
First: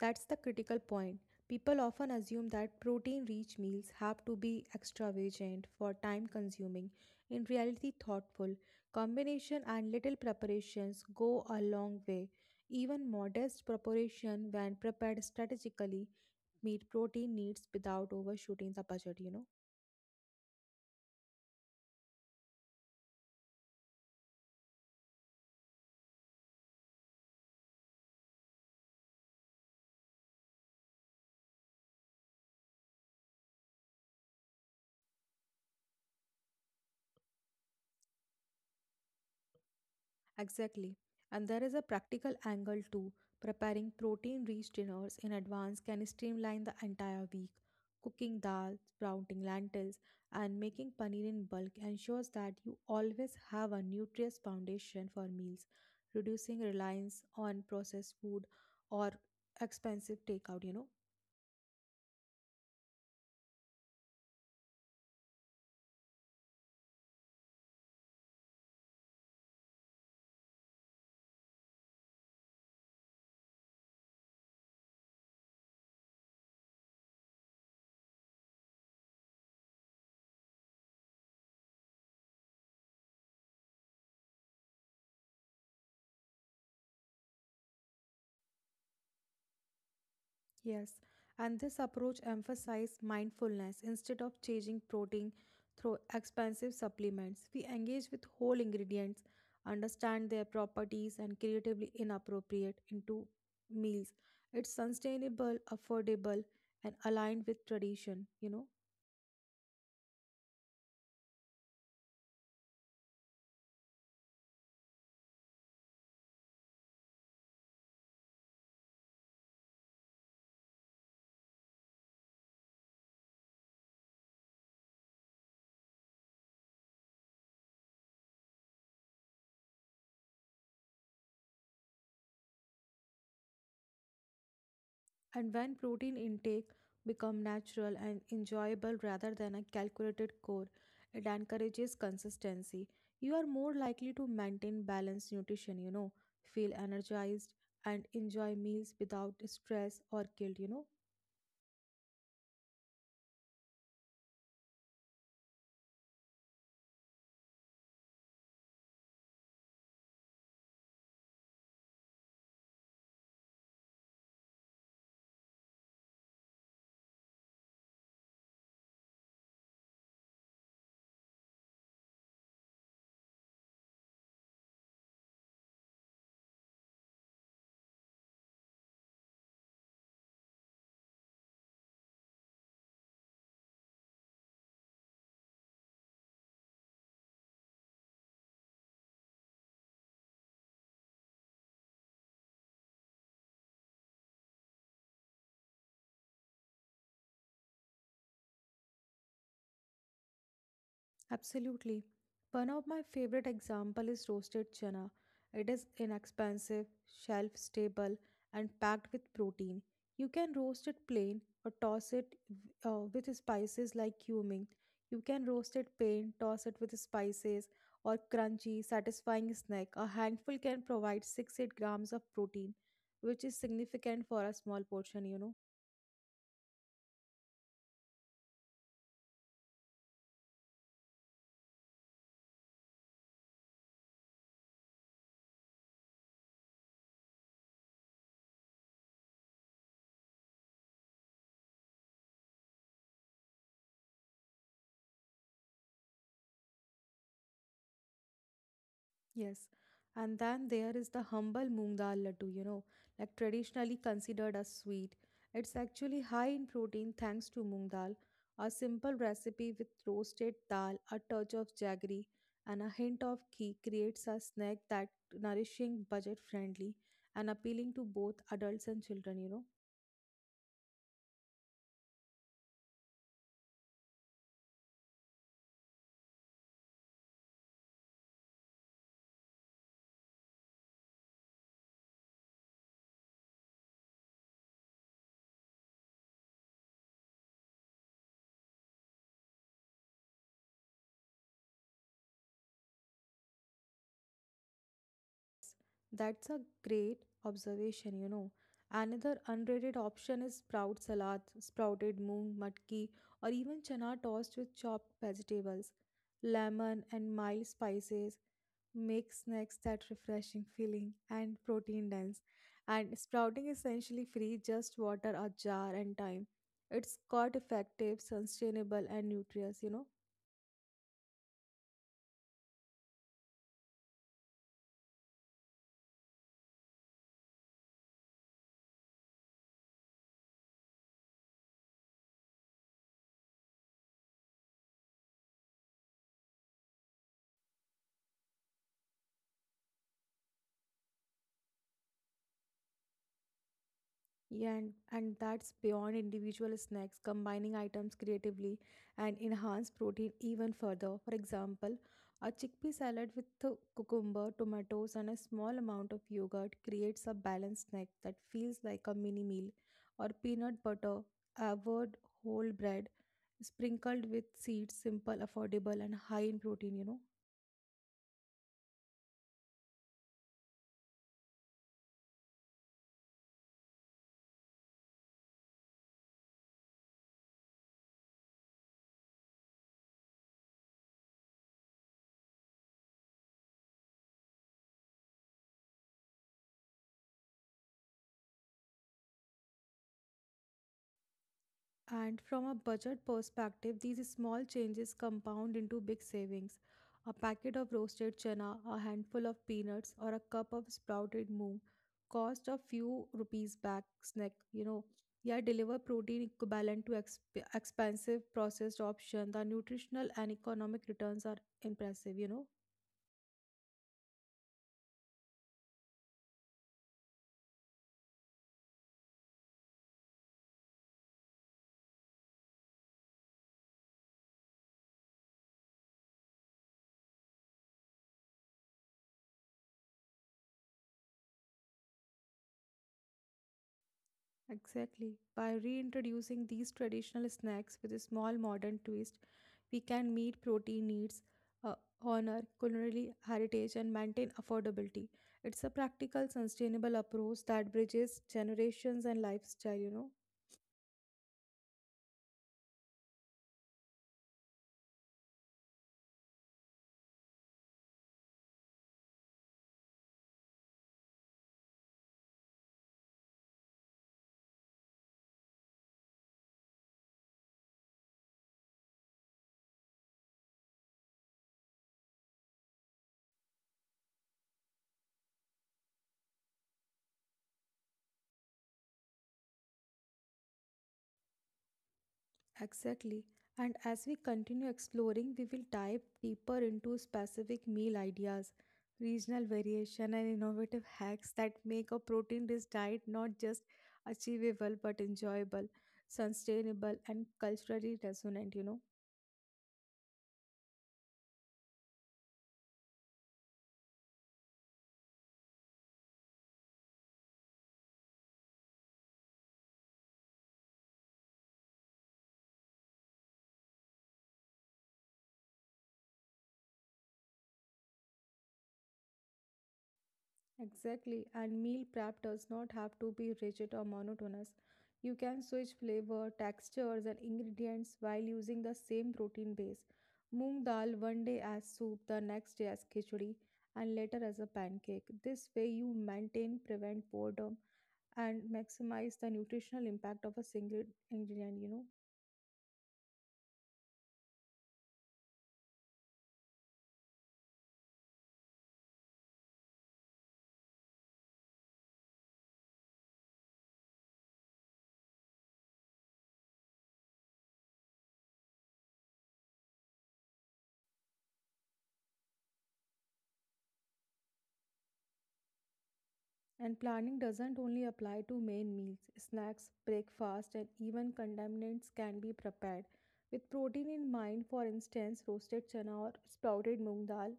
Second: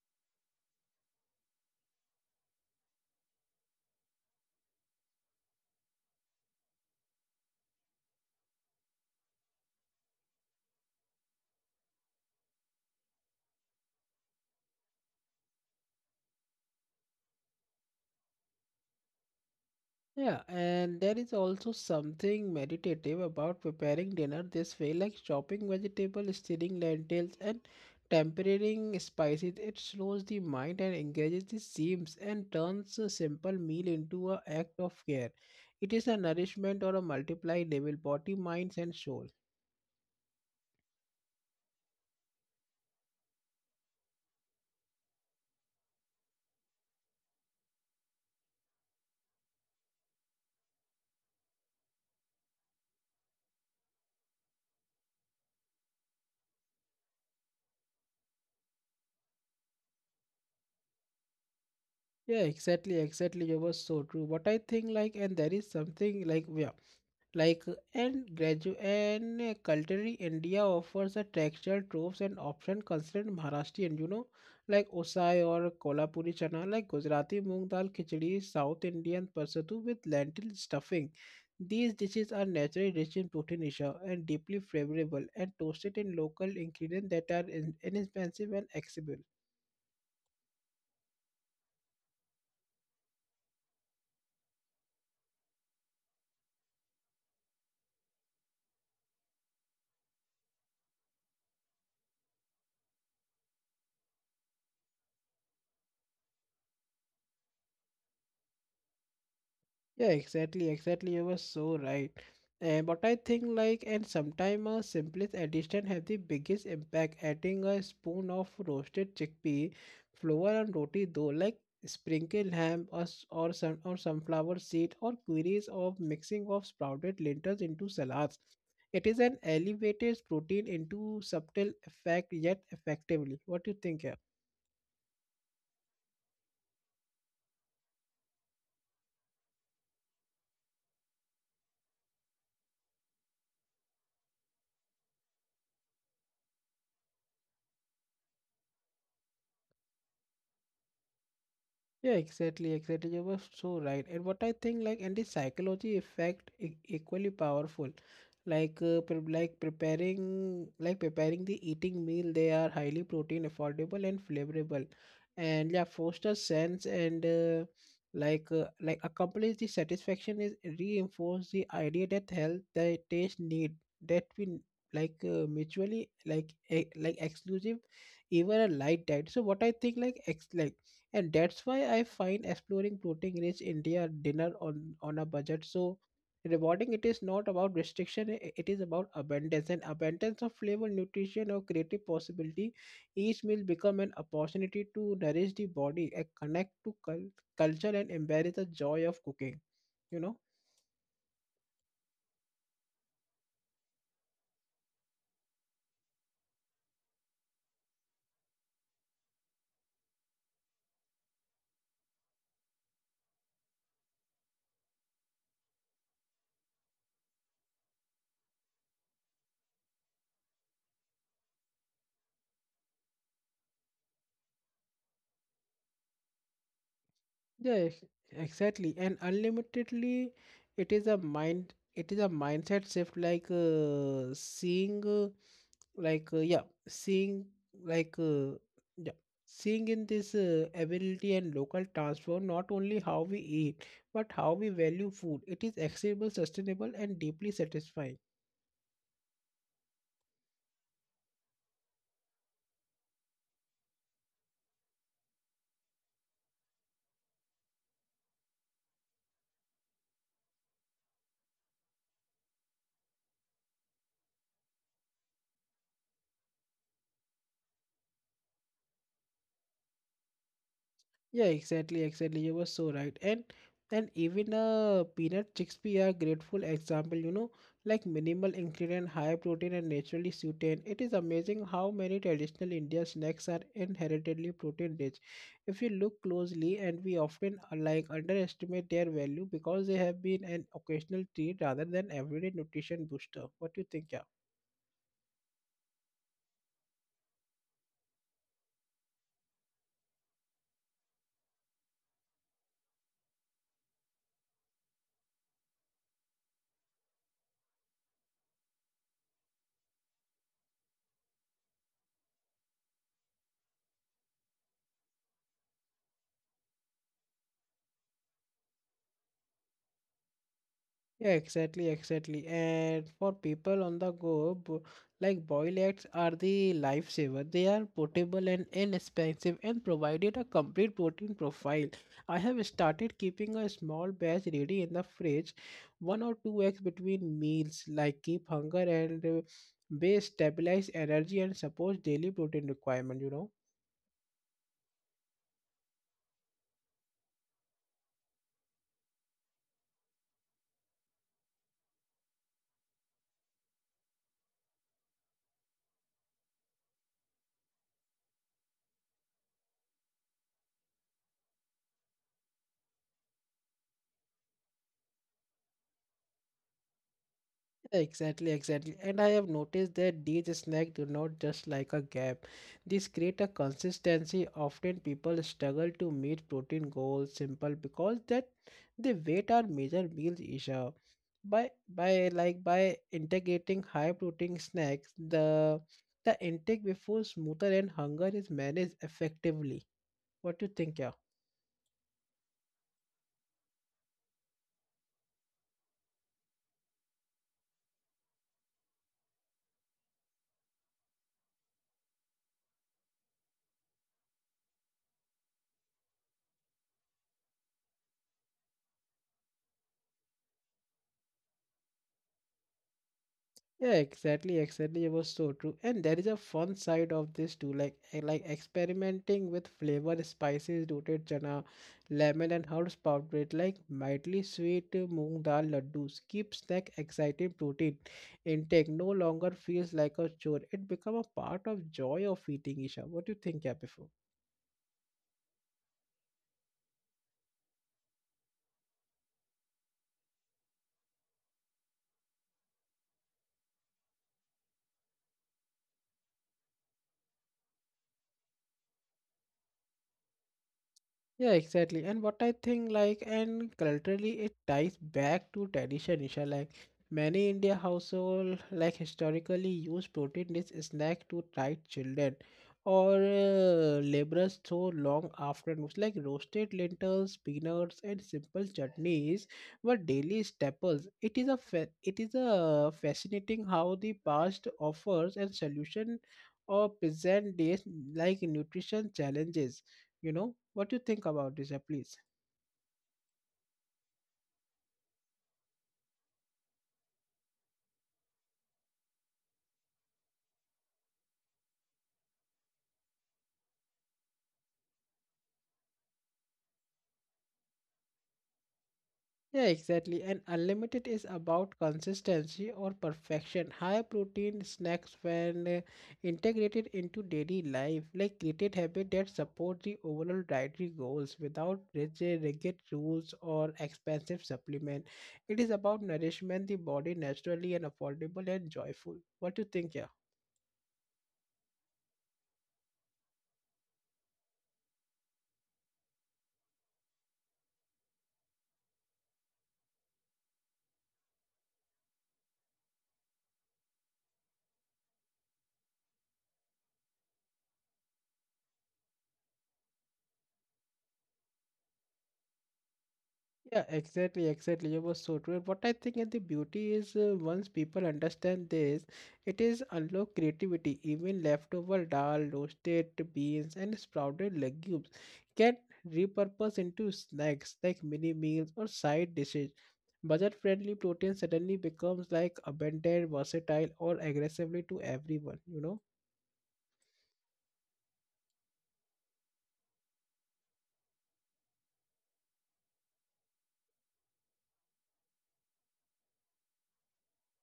Speaker 2: That's the critical point. People often assume that protein rich meals have to be extravagant for time consuming. In reality, thoughtful combination and little preparations go a long way. Even modest preparation, when prepared strategically, meet protein needs without overshooting the budget, you know.
Speaker 1: Yeah, and there is also something meditative about preparing dinner this way, like chopping vegetables, stirring lentils, and tempering spices. It slows the mind and engages the seams and turns a simple meal into an act of care. It is a nourishment or a multiply level, body, minds, and soul.
Speaker 2: Exactly. And there is a practical angle too. Preparing protein rich dinners in advance can streamline the entire week. Cooking dal, sprouting lentils, and making paneer in bulk ensures that you always have a nutritious foundation for meals, reducing reliance on processed food or expensive takeout, you know.
Speaker 1: Yeah, exactly, exactly. You was so true. What I think, like, and there is something like, yeah like and culturally India offers a textured troves and option considered Maharashtrian, you know, like Osai or Kolhapuri chana, like Gujarati moong dal khichdi, South Indian pasatu with lentil stuffing. These dishes are naturally rich in protein isha and deeply flavorable and toasted in local ingredients that are inexpensive and accessible.
Speaker 2: Yes, and this approach emphasizes mindfulness instead of changing protein through expensive supplements. We engage with whole ingredients, understand their properties, and creatively inappropriate into meals. It's sustainable, affordable, and aligned with tradition, you know.
Speaker 1: Yeah, exactly, exactly. You were so right. And but I think like and sometimes a simplest addition have the biggest impact. Adding a spoon of roasted chickpea flour and roti dough, like sprinkle ham or, or sun or sunflower seed or queries of mixing of sprouted lentils into salads. It is an elevated protein into subtle effect yet effectively. What do you think? Yeah?
Speaker 2: And when protein intake become natural and enjoyable rather than a calculated core, it encourages consistency. You are more likely to maintain balanced nutrition, you know, feel energized and enjoy meals without stress or guilt, you know.
Speaker 1: Yeah, exactly, exactly. You were so right. And what I think, like, and the psychology effect equally powerful. Like, preparing, like preparing the eating meal, they are highly protein affordable and flavorable, and yeah, foster sense and like accomplish the satisfaction is reinforce the idea that health, the taste need that we n- like mutually like exclusive, even a light diet. So what I think, like, ex like and that's why I find exploring protein rich india dinner on a budget so rewarding. It is not about restriction, it is about abundance and abundance of flavor nutrition or creative possibility. Each meal become an opportunity to nourish the body and connect to culture and embrace the joy of cooking, you know.
Speaker 2: Absolutely. One of my favorite example is roasted chana. It is inexpensive, shelf stable, and packed with protein. You can roast it plain or toss it with spices like cumin. You can roast it plain, toss it with spices, or crunchy, satisfying snack. A handful can provide 6-8 grams of protein, which is significant for a small portion, you know.
Speaker 1: Yeah, exactly. And unlimitedly, it is a mind, it is a mindset shift like seeing, like, yeah, seeing, like, yeah, seeing in this ability and local transform not only how we eat, but how we value food. It is accessible, sustainable, and deeply satisfying.
Speaker 2: Yes. And then there is the humble moong dal laddu, you know, like traditionally considered a sweet. It's actually high in protein thanks to moong dal, a simple recipe with roasted dal, a touch of jaggery, and a hint of ghee creates a snack that nourishing, budget friendly, and appealing to both adults and children, you know.
Speaker 1: Yeah, exactly, exactly. You were so right. And even peanut chickpea are grateful example, you know, like minimal ingredient, high protein and naturally suited. It is amazing how many traditional Indian snacks are inherently protein rich. If you look closely and we often like underestimate their value because they have been an occasional treat rather than everyday nutrition booster. What do you think, yeah?
Speaker 2: That's a great observation, you know. Another unrated option is sprout salad, sprouted moong, matki, or even chana tossed with chopped vegetables, lemon, and mild spices. Make snacks that refreshing feeling and protein dense. And sprouting is essentially free, just water, a jar, and time. It's quite effective, sustainable, and nutritious, you know.
Speaker 1: Yeah, exactly, exactly. And for people on the go, like boil eggs are the lifesaver. They are portable and inexpensive and provided a complete protein profile. I have started keeping a small batch ready in the fridge, one or two eggs between meals, like keep hunger and they stabilize energy and support daily protein requirement, you know.
Speaker 2: Yeah, and that's beyond individual snacks, combining items creatively and enhance protein even further. For example, a chickpea salad with the cucumber, tomatoes, and a small amount of yogurt creates a balanced snack that feels like a mini meal, or peanut butter, avoid whole bread, sprinkled with seeds, simple, affordable, and high in protein, you know.
Speaker 1: Exactly, exactly. And I have noticed that these snacks do not just like a gap. These create a consistency. Often people struggle to meet protein goals simple because that they weight or major meals issue. By integrating high protein snacks, the intake before smoother and hunger is managed effectively. What do you think, yeah?
Speaker 2: And from a budget perspective, these small changes compound into big savings. A packet of roasted chana, a handful of peanuts, or a cup of sprouted moong cost a few rupees back snack, you know. Yeah, deliver protein equivalent to expensive processed option. The nutritional and economic returns are impressive, you know.
Speaker 1: Yeah, exactly, exactly. It was so true. And there is a fun side of this too, like experimenting with flavor, spices, rooted chana, lemon and herbs powdered, like mildly sweet moong dal laddus. Keep snack exciting protein intake no longer feels like a chore. It become a part of joy of eating, Isha. What do you think, yeah, before?
Speaker 2: Exactly. By reintroducing these traditional snacks with a small modern twist, we can meet protein needs, uh, honor culinary heritage, and maintain affordability. It's a practical, sustainable approach that bridges generations and lifestyle, you know.
Speaker 1: Yeah, exactly. And what I think, like, and culturally, it ties back to tradition, Isha. Like, many India household, like, historically use protein rich snack to tide children or laborers through long afternoons. Like, roasted lentils, peanuts, and simple chutneys were daily staples. It is a fascinating how the past offers and solution or present days like nutrition challenges, you know what you think about this app please.
Speaker 2: Exactly. And as we continue exploring, we will dive deeper into specific meal ideas, regional variation, and innovative hacks that make a protein rich diet not just achievable but enjoyable, sustainable, and culturally resonant, you know.
Speaker 1: Yeah, exactly. And unlimited is about consistency or perfection high protein snacks when integrated into daily life like created habit that support the overall dietary goals without rigid rules or expensive supplement. It is about nourishment the body naturally and affordable and joyful. What do you think, yeah?
Speaker 2: Exactly, and meal prep does not have to be rigid or monotonous. You can switch flavor, textures, and ingredients while using the same protein base. Moong dal one day as soup, the next day as khichdi, and later as a pancake. This way, you maintain, prevent boredom, and maximize the nutritional impact of a single ingredient, you know.
Speaker 1: Yeah, exactly, exactly. You were so true. What I think and the beauty is once people understand this, it is unlock creativity. Even leftover dal, roasted beans, and sprouted legumes can repurpose into snacks like mini meals or side dishes. Budget-friendly protein suddenly becomes like abundant, versatile, or aggressively to everyone, you know?
Speaker 2: And planning doesn't only apply to main meals, snacks, breakfast, and even condiments can be prepared. With protein in mind, for instance, roasted chana or sprouted moong dal,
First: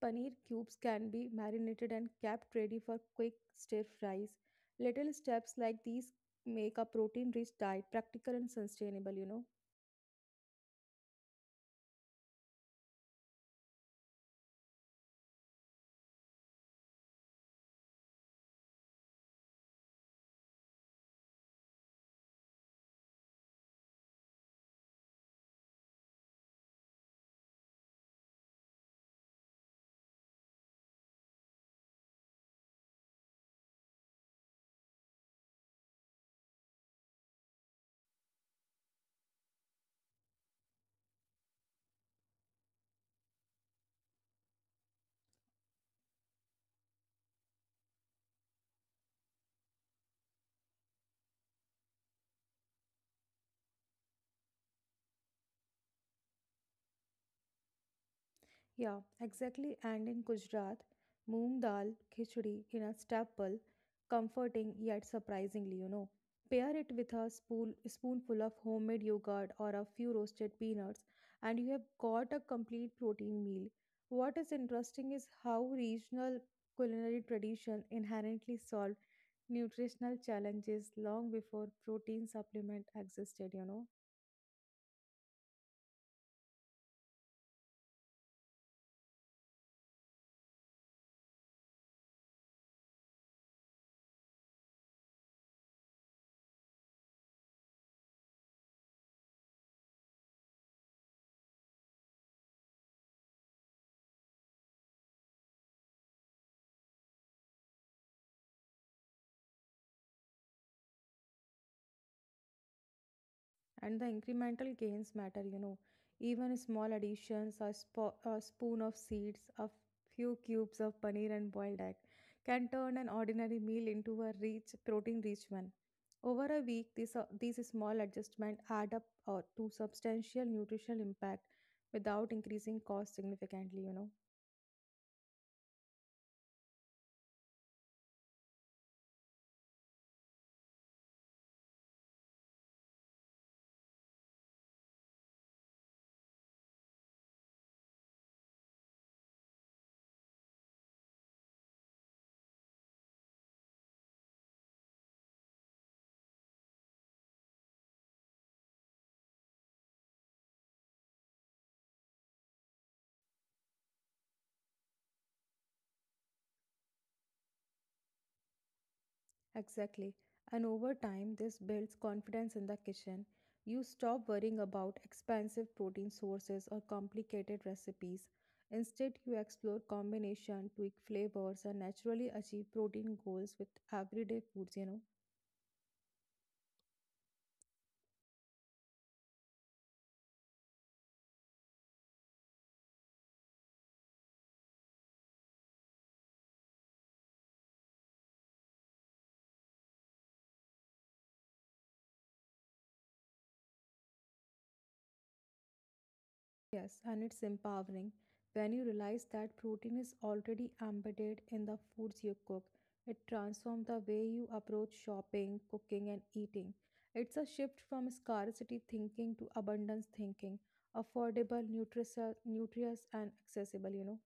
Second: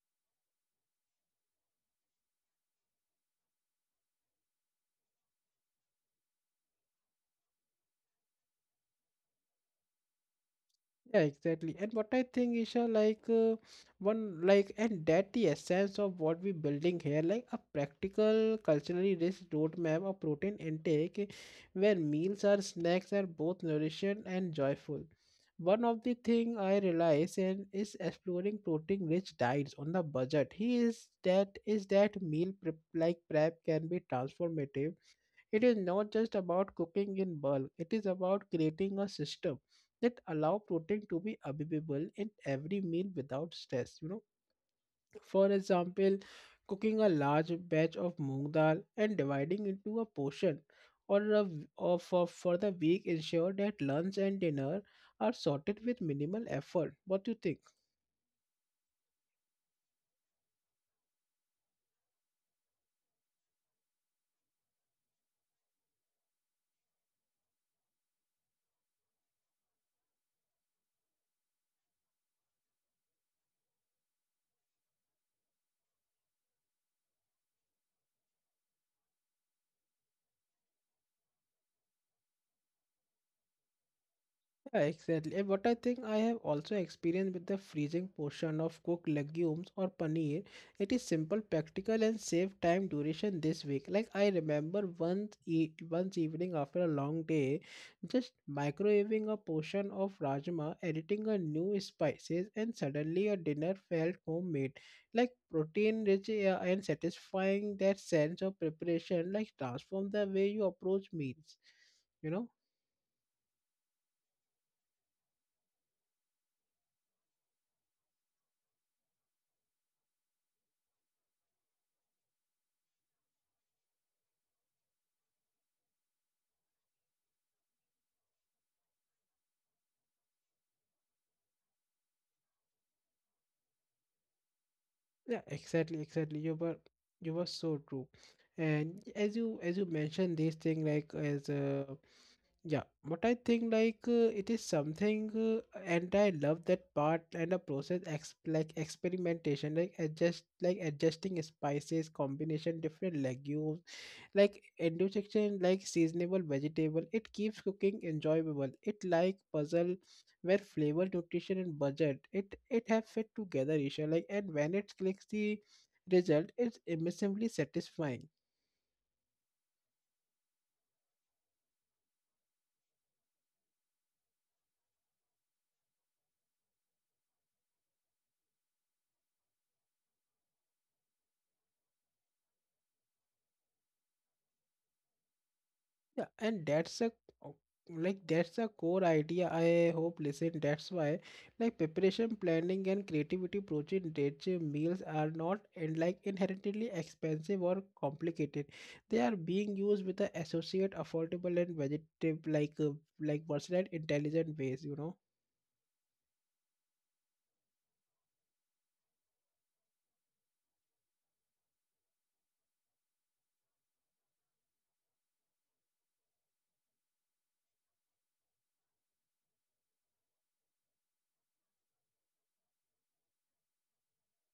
Speaker 2: paneer cubes can be marinated and kept ready for quick stir fries. Little steps like these make a protein rich diet practical and sustainable, you know.
Speaker 1: Yeah, exactly. And what I think, Isha, like one, like, and that the essence of what we building here, like a practical, culturally rich roadmap of protein intake, where meals or snacks are both nourishing and joyful. One of the thing I realize and is exploring protein rich diets on the budget. He is that meal prep like prep can be transformative. It is not just about cooking in bulk, it is about creating a system that allow protein to be available in every meal without stress. You know, for example, cooking a large batch of moong dal and dividing into a portion or a for the week ensure that lunch and dinner are sorted with minimal effort. What do you think?
Speaker 2: Yeah, exactly. And in Gujarat, moong dal, khichdi in a staple, comforting yet surprisingly, you know. Pair it with a spoon, spoonful of homemade yogurt or a few roasted peanuts, and you have got a complete protein meal. What is interesting is how regional culinary tradition inherently solved nutritional challenges long before protein supplement existed, you know.
Speaker 1: Yeah, exactly. And what I think I have also experienced with the freezing portion of cooked legumes or paneer, it is simple, practical, and save time duration this week. Like I remember once evening after a long day, just microwaving a portion of rajma, adding a new spices, and suddenly a dinner felt homemade. Like protein rich and satisfying that sense of preparation, like transform the way you approach meals, you know?
Speaker 2: And the incremental gains matter, you know. Even small additions, a a spoon of seeds, a few cubes of paneer and boiled egg, can turn an ordinary meal into a rich protein rich one. Over a week these small adjustments add up to substantial nutritional impact without increasing cost significantly, you know.
Speaker 1: Yeah, exactly, exactly. You were so true. And as you mentioned this thing like as yeah, but I think like it is something and I love that part and the process ex like experimentation like adjusting spices combination different legumes like indigestion like seasonable vegetable. It keeps cooking enjoyable it like puzzle where flavor nutrition and budget it have fit together, Isha, like, and when it clicks the result is immensely satisfying.
Speaker 2: Exactly. And over time, this builds confidence in the kitchen. You stop worrying about expensive protein sources or complicated recipes. Instead, you explore combination, tweak flavors, and naturally achieve protein goals with everyday foods, you know.
Speaker 1: Yeah, and o- that's a core idea I hope listen. That's why like preparation, planning and creativity protein rich meals are not and like inherently expensive or complicated. They are being used with the associate affordable and vegetative like versatile intelligent ways, you know.
Speaker 2: Yes, and it's empowering when you realize that protein is already embedded in the foods you cook. It transforms the way you approach shopping, cooking, and eating. It's a shift from scarcity thinking to abundance thinking, affordable, nutritious, nutritious and accessible, you know.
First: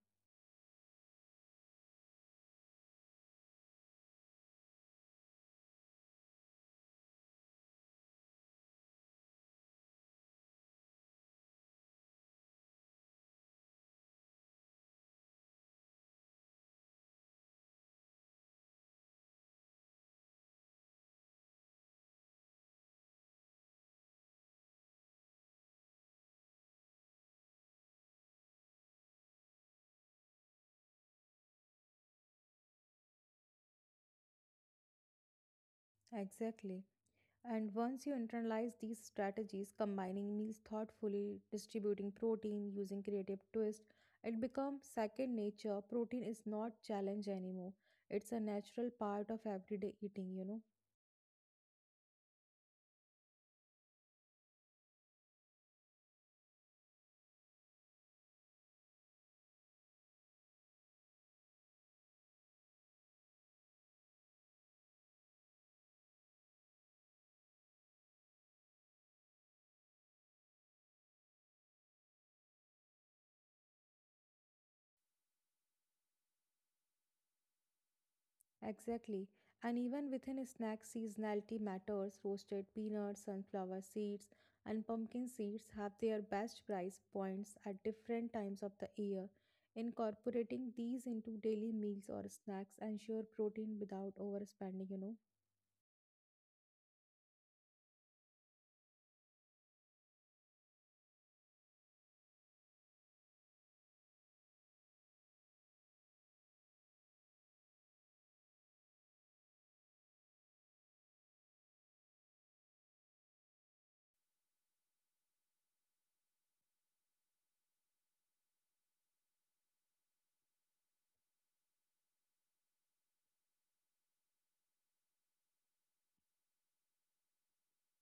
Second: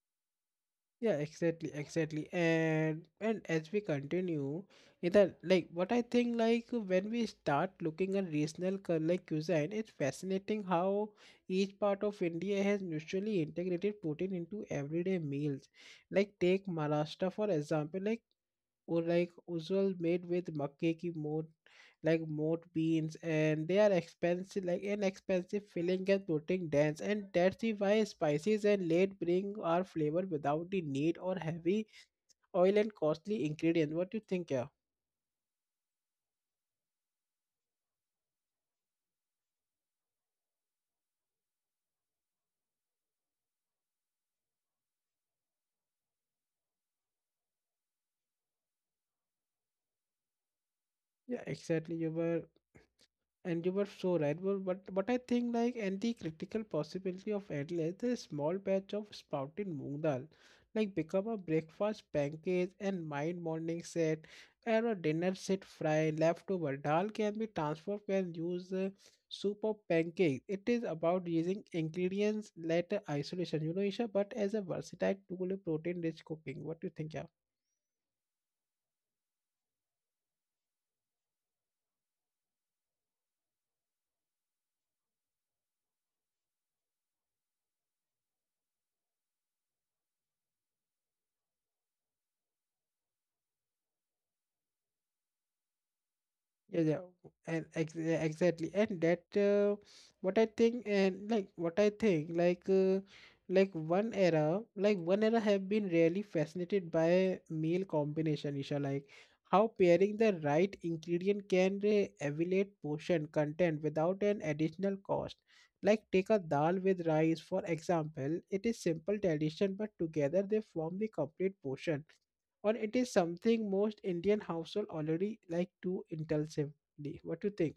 Speaker 1: Yeah, exactly, exactly. And as we continue, either like what I think like when we start looking at regional cuisine, it's fascinating how each part of India has mutually integrated protein into everyday meals. Like take Maharashtra for example, like or like usual made with makke ki moot like moat beans and they are expensive like an expensive filling and protein dense and that's the why spices and late bring our flavor without the need or heavy oil and costly ingredients. What do you think, yeah?
Speaker 2: Exactly. And once you internalize these strategies, combining meals thoughtfully, distributing protein, using creative twists, it becomes second nature. Protein is not challenge anymore. It's a natural part of everyday eating, you know.
Speaker 1: Yeah, exactly. You were. And you were so right, but but I think like and the critical possibility of Adelaide, a small batch of sprouted moong dal, like become a breakfast pancake and mind morning set, and a dinner set fry leftover dal can be transformed and use soup or pancake. It is about using ingredients later isolation, you know, Isha, but as a versatile tool in protein rich cooking. What do you think, yeah?
Speaker 2: Exactly. And even within a snack, seasonality matters. Roasted peanuts, sunflower seeds, and pumpkin seeds have their best price points at different times of the year. Incorporating these into daily meals or snacks ensure protein without overspending, you know.
Speaker 1: Yeah, yeah, and exactly. And that what I think and like what I think like one era have been really fascinated by meal combination, Isha, like how pairing the right ingredient can elevate portion content without an additional cost. Like take a dal with rice for example, it is simple addition but together they form the complete portion, or it is something most Indian household already like to impulsively. What do you think?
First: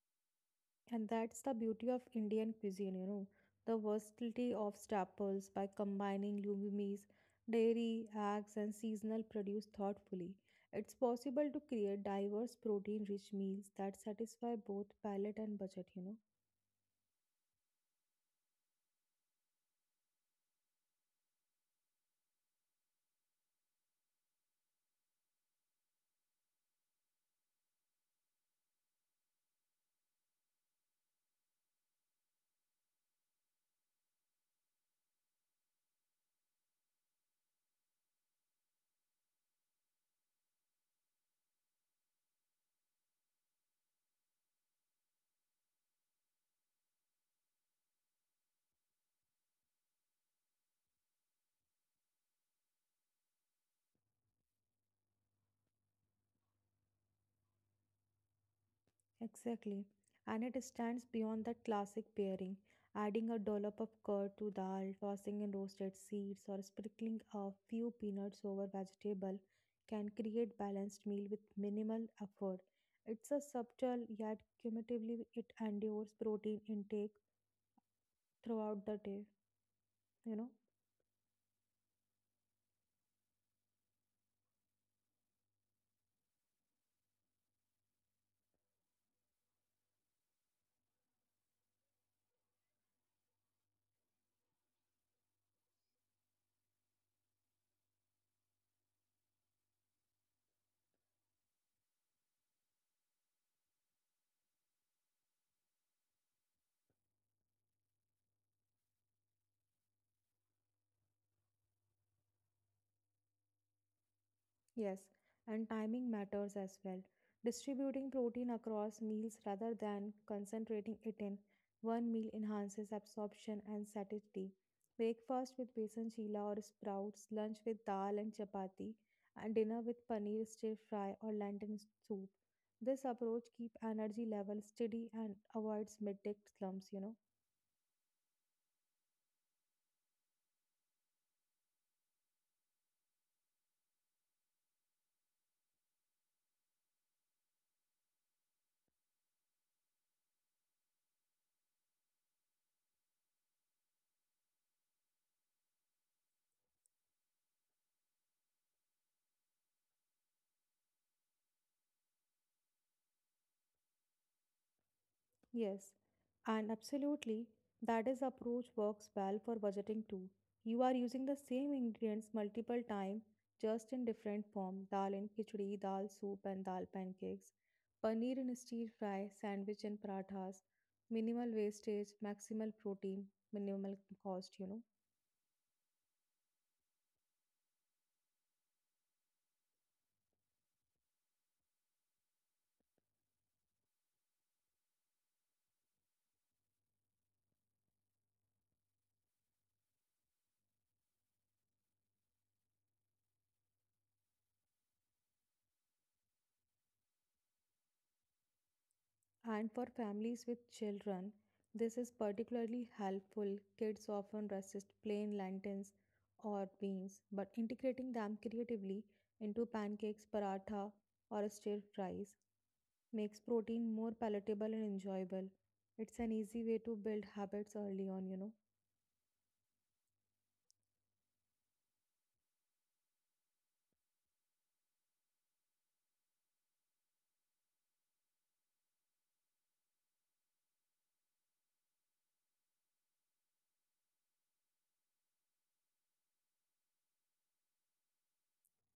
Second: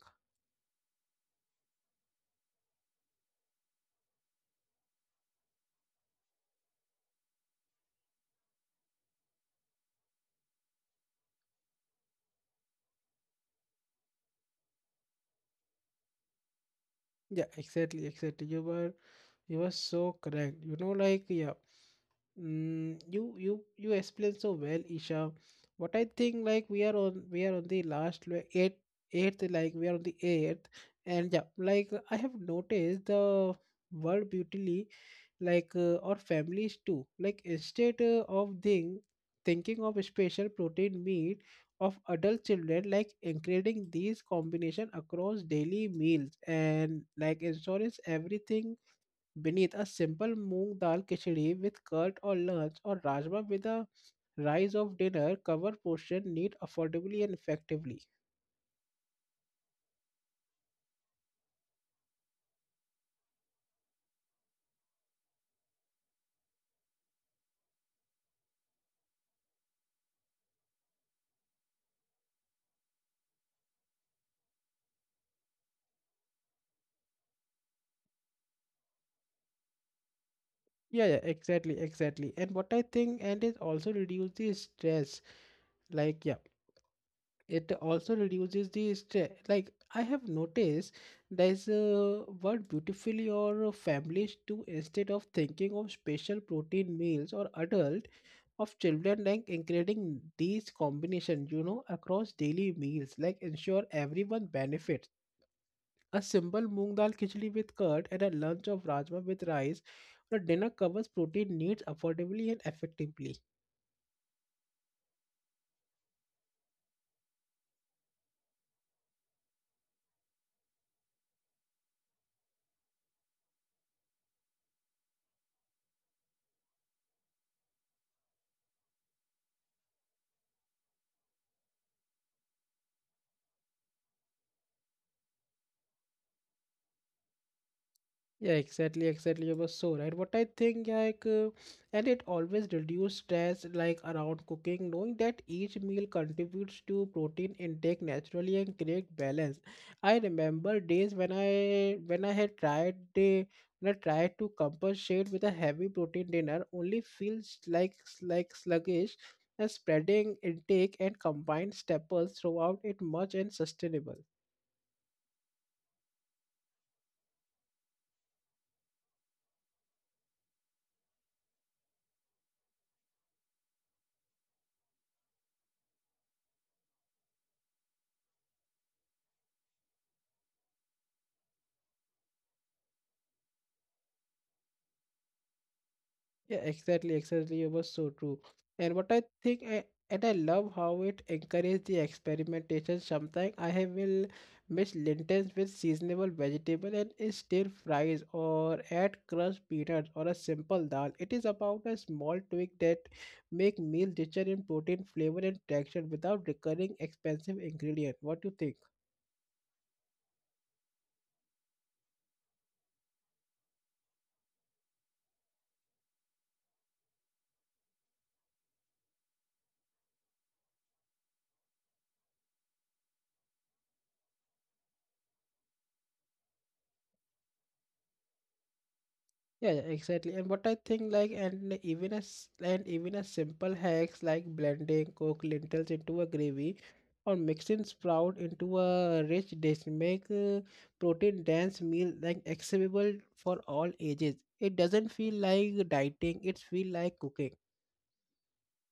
Speaker 2: And that's the beauty of Indian cuisine, you know, the versatility of staples by combining legumes, dairy, eggs, and seasonal produce thoughtfully. It's possible to create diverse protein rich meals that satisfy both palate and budget, you know.
Speaker 1: Yeah, exactly, exactly. You were so correct. You know, like, yeah. Mm, you explained so well, Isha. What I think like we are on the last, like, eight eighth like we are on the eighth, and yeah like I have noticed the world beautifully like or families too, like instead of thinking of special protein meat of adult children like including these combination across daily meals and like insurance everything beneath a simple moong dal khichdi with curd or lunch or rajma with a rise of dinner cover portion need affordably and effectively.
Speaker 2: Exactly. And it stands beyond that classic pairing, adding a dollop of curd to dal, tossing in roasted seeds, or sprinkling a few peanuts over vegetable can create balanced meal with minimal effort. It's a subtle yet cumulatively it endures protein intake throughout the day, you know.
Speaker 1: Yeah, yeah, exactly, exactly. And what I think, and it also reduce the stress, like, yeah, it also reduces the stress like I have noticed there's a word beautifully your families do instead of thinking of special protein meals or adult of children like including these combination, you know, across daily meals like ensure everyone benefits a simple moong dal khichdi with curd and a lunch of rajma with rice or dinner covers protein needs affordably and effectively.
Speaker 2: Yes, and timing matters as well. Distributing protein across meals rather than concentrating it in one meal enhances absorption and satiety. Breakfast with besan chila or sprouts, lunch with dal and chapati, and dinner with paneer stir fry or lentil soup. This approach keeps energy level steady and avoids midday slumps, you know.
Speaker 1: Yeah, exactly, exactly. You were so right. What I think, yeah, like, and it always reduce stress, like around cooking, knowing that each meal contributes to protein intake naturally and create balance. I remember days when I had tried the when I tried to compensate with a heavy protein dinner, only feels like sluggish. A spreading intake and combined staples throughout it much and sustainable.
Speaker 2: Yes, and absolutely, that is approach works well for budgeting too. You are using the same ingredients multiple times, just in different form. Dal in khichdi, dal soup and dal pancakes, paneer in stir fry, sandwich and parathas, minimal wastage, maximal protein, minimal cost, you know.
Speaker 1: Yeah, exactly, exactly. It was so true. And what I think, I, and I love how it encouraged the experimentation. Sometimes I have will mix lentils with seasonable vegetable and is still fries or add crushed peanuts or a simple dal. It is about a small tweak that make meal richer in protein, flavor, and texture without recurring expensive ingredient. What do you think?
Speaker 2: And for families with children, this is particularly helpful. Kids often resist plain lentils or beans, but integrating them creatively into pancakes, paratha, or stir fries makes protein more palatable and enjoyable. It's an easy way to build habits early on, you know.
Speaker 1: Yeah, yeah, exactly. And what I think like and even as simple hacks like blending cooked lentils into a gravy or mixing sprout into a rich dish make a protein dense meal like accessible for all ages. It doesn't feel like dieting, it feels like cooking.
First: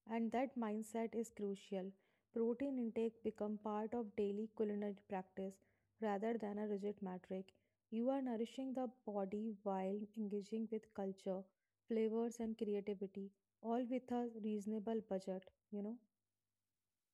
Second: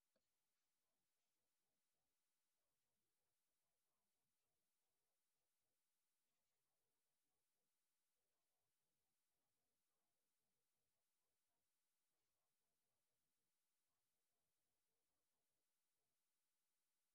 Speaker 2: And that mindset is crucial. Protein intake become part of daily culinary practice rather than a rigid metric. You are nourishing the body while engaging with culture, flavors and creativity, all with a reasonable budget, you know.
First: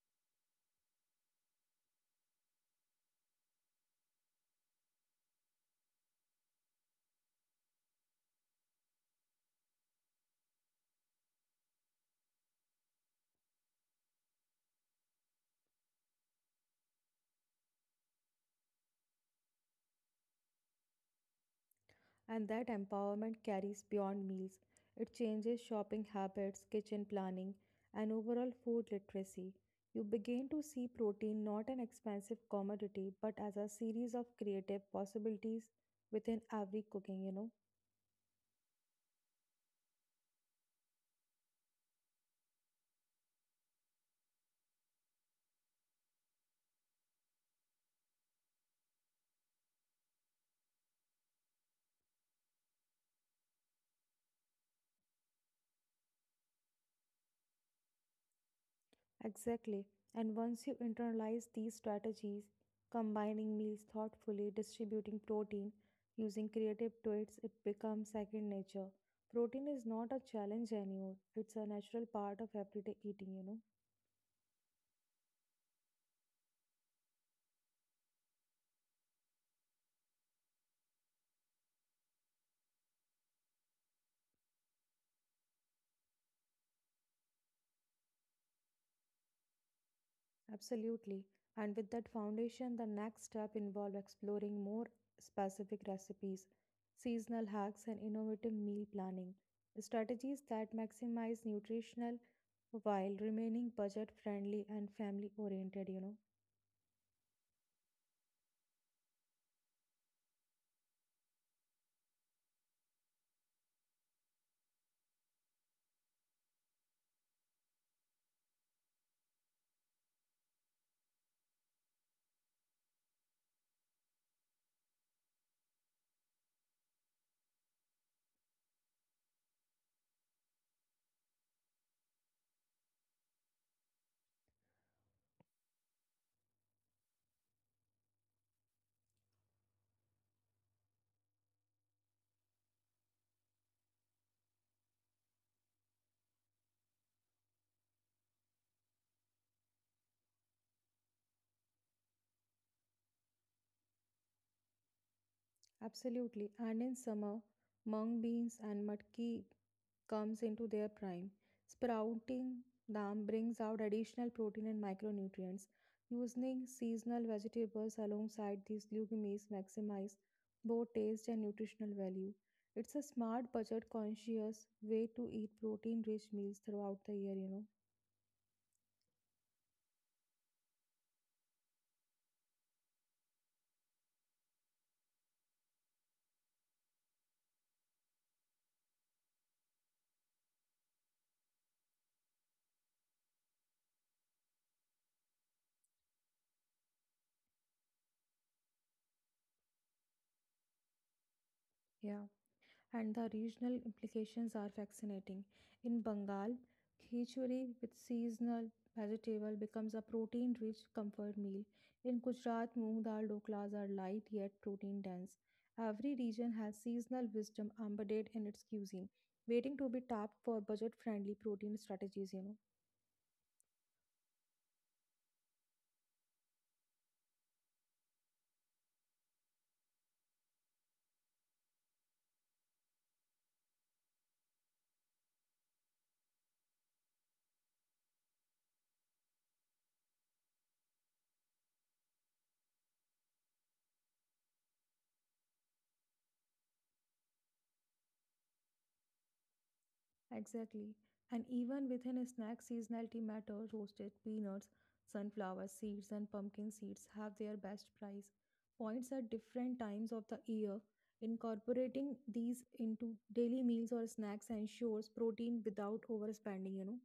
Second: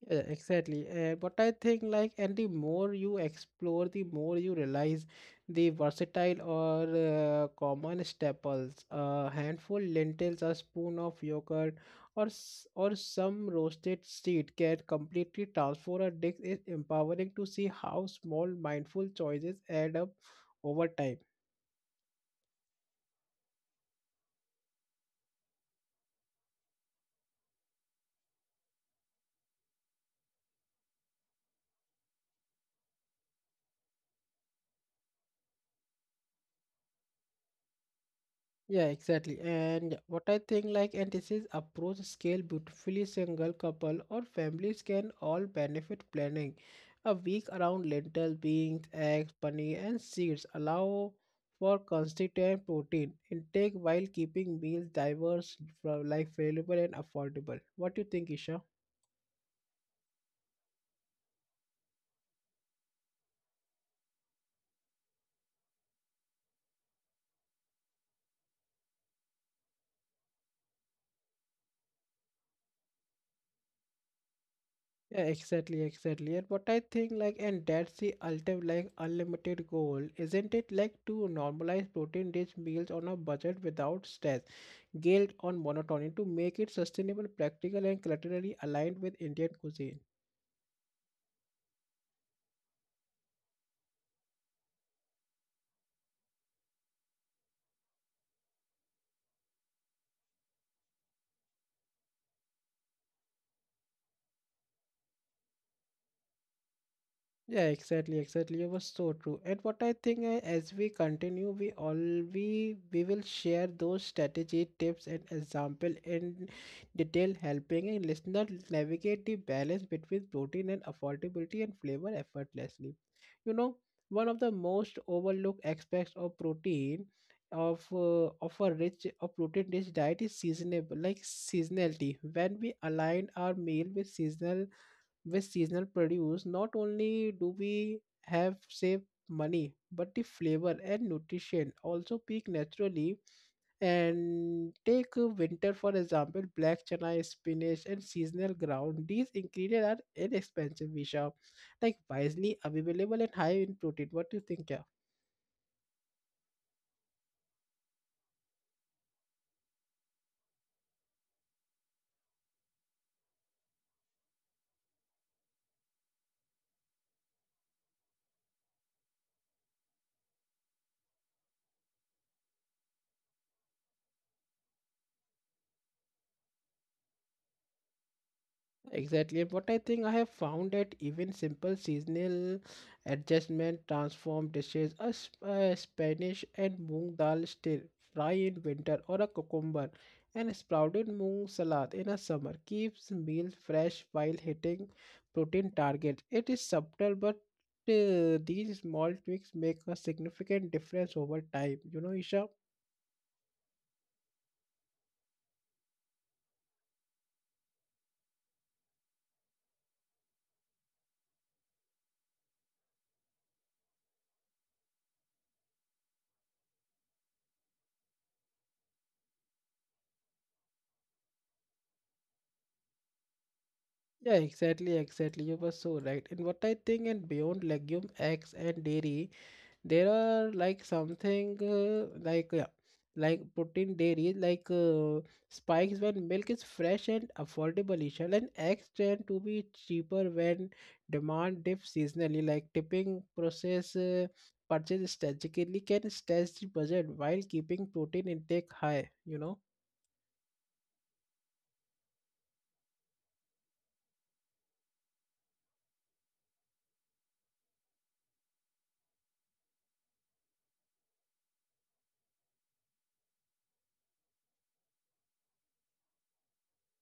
Speaker 1: Yeah, exactly. But I think like, and the more you explore, the more you realize the versatile or common staples. A handful lentils, a spoon of yogurt, or or some roasted seed can completely transform a dish. It's empowering to see how small mindful choices add up over time.
Speaker 2: And that empowerment carries beyond meals. It changes shopping habits, kitchen planning, and overall food literacy. You begin to see protein not an expensive commodity but as a series of creative possibilities within every cooking, you know.
Speaker 1: Yeah, exactly. And what I think like and this is approach scale beautifully single couple or families can all benefit planning a week around lentil, beans, eggs, paneer and seeds allow for consistent protein intake while keeping meals diverse like available and affordable. What do you think, Isha?
Speaker 2: Exactly. And once you internalize these strategies, combining meals thoughtfully, distributing protein, using creative tweaks, it becomes second nature. Protein is not a challenge anymore, it's a natural part of everyday eating, you know.
Speaker 1: Yeah, exactly, exactly. And what I think like and that's the ultimate like unlimited goal, isn't it? Like to normalize protein rich meals on a budget without stress guilt on monotony to make it sustainable, practical, and culturally aligned with Indian cuisine.
Speaker 2: Absolutely. And with that foundation, the next step involved exploring more specific recipes, seasonal hacks, and innovative meal planning strategies that maximize nutritional while remaining budget friendly and family oriented, you know.
Speaker 1: Yeah, exactly, exactly. It was so true. And what I think as we continue, we all we will share those strategy tips and example in detail, helping a listener navigate the balance between protein and affordability and flavor effortlessly. You know, one of the most overlooked aspects of protein of a protein rich diet is seasonable like seasonality. When we align our meal with seasonal produce, not only do we have saved money, but the flavor and nutrition also peak naturally. And take winter for example, black chana, spinach and seasonal ground, these ingredients are inexpensive, visha, like wisely available and high in protein. What do you think, yeah?
Speaker 2: Absolutely. And in summer, mung beans and matki comes into their prime. Sprouting them brings out additional protein and micronutrients. Using seasonal vegetables alongside these legumes maximize both taste and nutritional value. It's a smart, budget-conscious way to eat protein-rich meals throughout the year, you know.
Speaker 1: Exactly. What I think, I have found that even simple seasonal adjustment transform dishes, a Spanish and moong dal still fry in winter, or a cucumber and sprouted moong salad in a summer keeps meals fresh while hitting protein targets. It is subtle, but these small tweaks make a significant difference over time. You know,
Speaker 2: Yeah.
Speaker 1: Isha.
Speaker 2: And the regional implications are fascinating. In Bengal, khichdi with seasonal vegetable becomes a protein-rich comfort meal. In Gujarat, moong dal doklas are light yet protein-dense. Every region has seasonal wisdom embedded in its cuisine, waiting to be tapped for budget-friendly protein strategies, you know.
Speaker 1: Yeah, exactly, exactly. You were so right. And what I think, and beyond legume, eggs, and dairy. There are like something like yeah, like protein dairy like spikes when milk is fresh and affordable, Ishan, and eggs tend to be cheaper when demand dips seasonally, like tipping process, purchase strategically, can stretch the budget while keeping protein intake high, you know.
Speaker 2: Exactly. And even within a snack, seasonality matters. Roasted peanuts, sunflower seeds, and pumpkin seeds have their best price points at different times of the year. Incorporating these into daily meals or snacks ensures protein without overspending, you know.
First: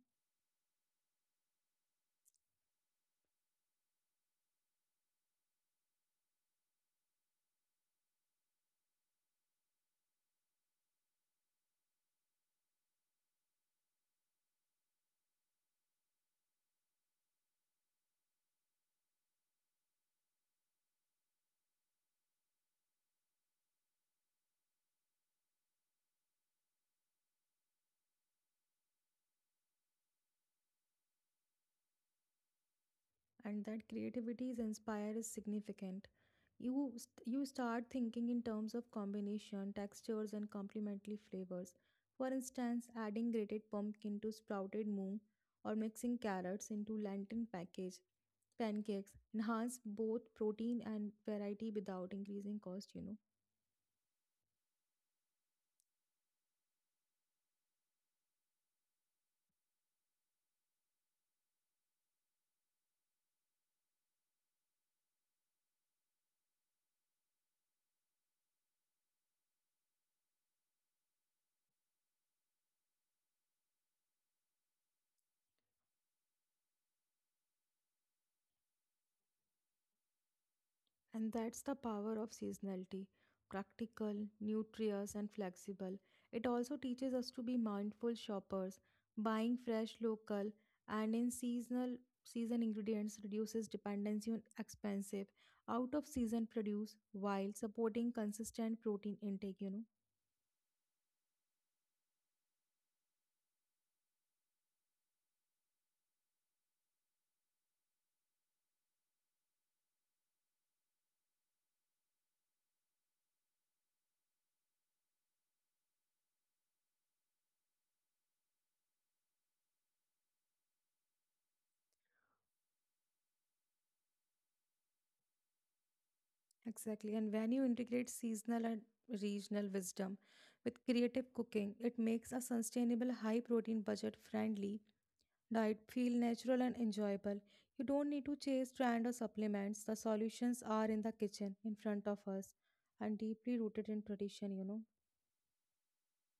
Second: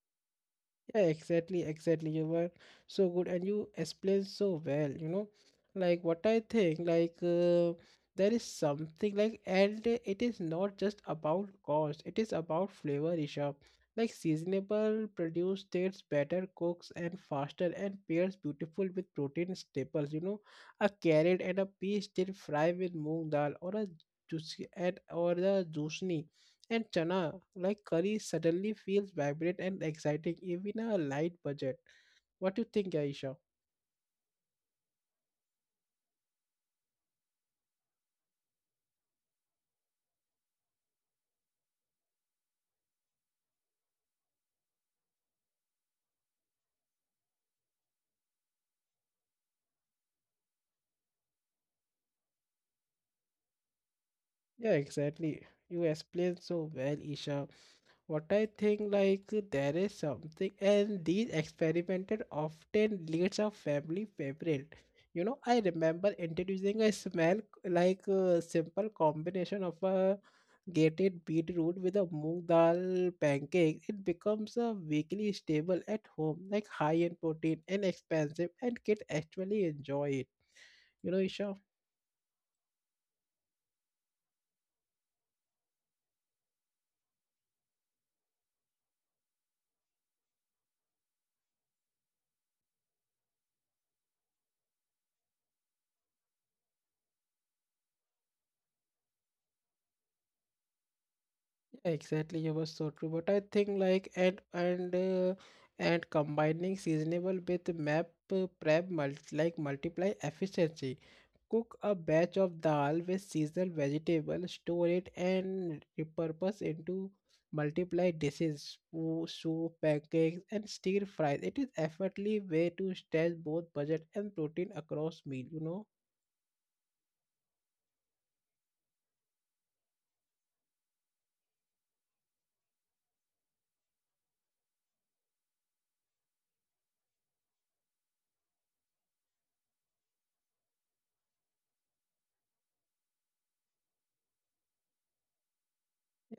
Speaker 1: Yeah, exactly, exactly. You were so good and you explained so well, you know. Like what I think, there is something like, and it is not just about cost, it is about flavor, Rishabh. Like seasonable produce tastes better, cooks and faster, and pairs beautiful with protein staples, you know. A carrot and a pea still fry with moong dal, or a juicy and or the juicni and chana, like curry, suddenly feels vibrant and exciting, even a light budget. What do you think, Aisha?
Speaker 2: And that creativity's inspire is significant. You start thinking in terms of combination, textures, and complementary flavors. For instance, adding grated pumpkin to sprouted moon or mixing carrots into lantern package pancakes enhance both protein and variety without increasing cost, you know.
Speaker 1: Yeah, exactly. You explained so well, Isha. What I think, like, there is something, and these experimented often leads a family favorite, you know. I remember introducing a smell, like a simple combination of a gated beetroot with a moong dal pancake. It becomes a weekly staple at home, like high in protein and expensive, and kids actually enjoy it, you know, Isha?
Speaker 2: And that's the power of seasonality practical, nutritious, and flexible. It also teaches us to be mindful shoppers. Buying fresh, local, and in seasonal season ingredients reduces dependency on expensive out of season produce while supporting consistent protein intake, you know.
Speaker 1: Exactly, you were so true. But I think like and combining seasonable with map prep multiply efficiency. Cook a batch of dal with seasonal vegetable, store it and repurpose into multiply dishes, soup, pancakes, and stir fries. It is effortlessly way to stretch both budget and protein across meal. You know.
Speaker 2: Exactly. And when you integrate seasonal and regional wisdom with creative cooking, it makes a sustainable high protein budget friendly diet feel natural and enjoyable. You don't need to chase trend or supplements. The solutions are in the kitchen in front of us and deeply rooted in tradition, you know.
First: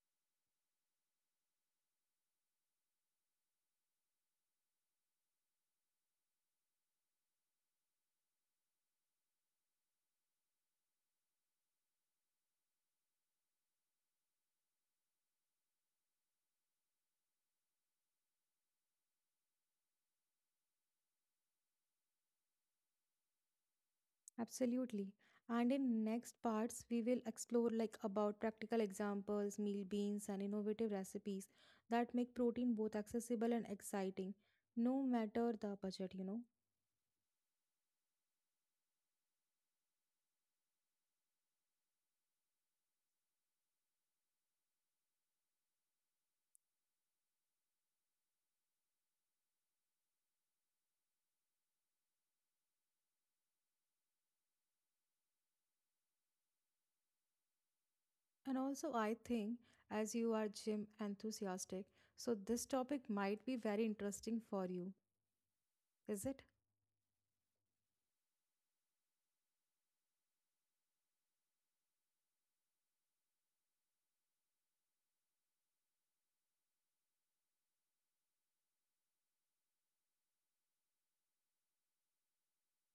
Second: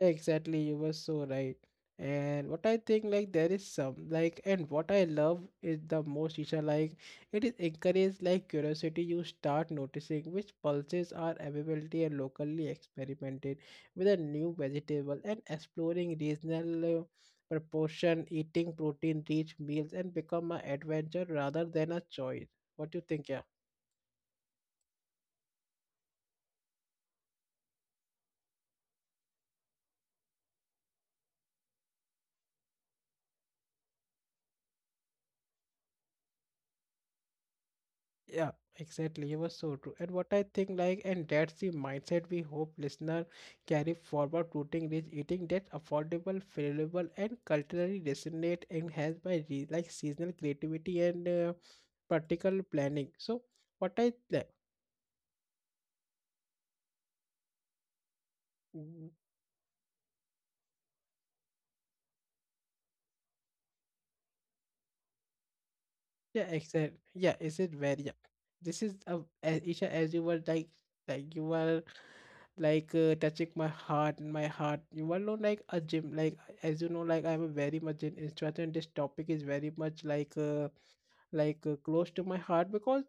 Speaker 1: Exactly, you were so right. And what I think, like, there is some, like, and what I love is the most, Isha, like, it is encouraged, like, curiosity. You start noticing which pulses are available and locally experimented with a new vegetable, and exploring regional proportion, eating protein-rich meals, and become an adventure rather than a choice. What do you think, yeah?
Speaker 2: Absolutely. And in next parts we will explore like about practical examples, meal beans and innovative recipes that make protein both accessible and exciting no matter the budget, you know.
Speaker 1: Yeah, exactly. You were so true. And what I think, like, and that's the mindset we hope listener carry forward, rooting rich eating that's affordable, favorable, and culturally resonate, and has like seasonal creativity and practical planning. So, what I like,
Speaker 2: And also
Speaker 1: mm,
Speaker 2: I think as you are gym enthusiastic, so this topic might be very interesting for you. Is
Speaker 1: yeah,
Speaker 2: it?
Speaker 1: exactly. Yeah, is it very, yeah. This is a as Isha, as you were like you were like touching my heart, and my heart, you all know, like a gym, like, as you know, like I'm a very much an instructor, and this topic is very much close to my heart, because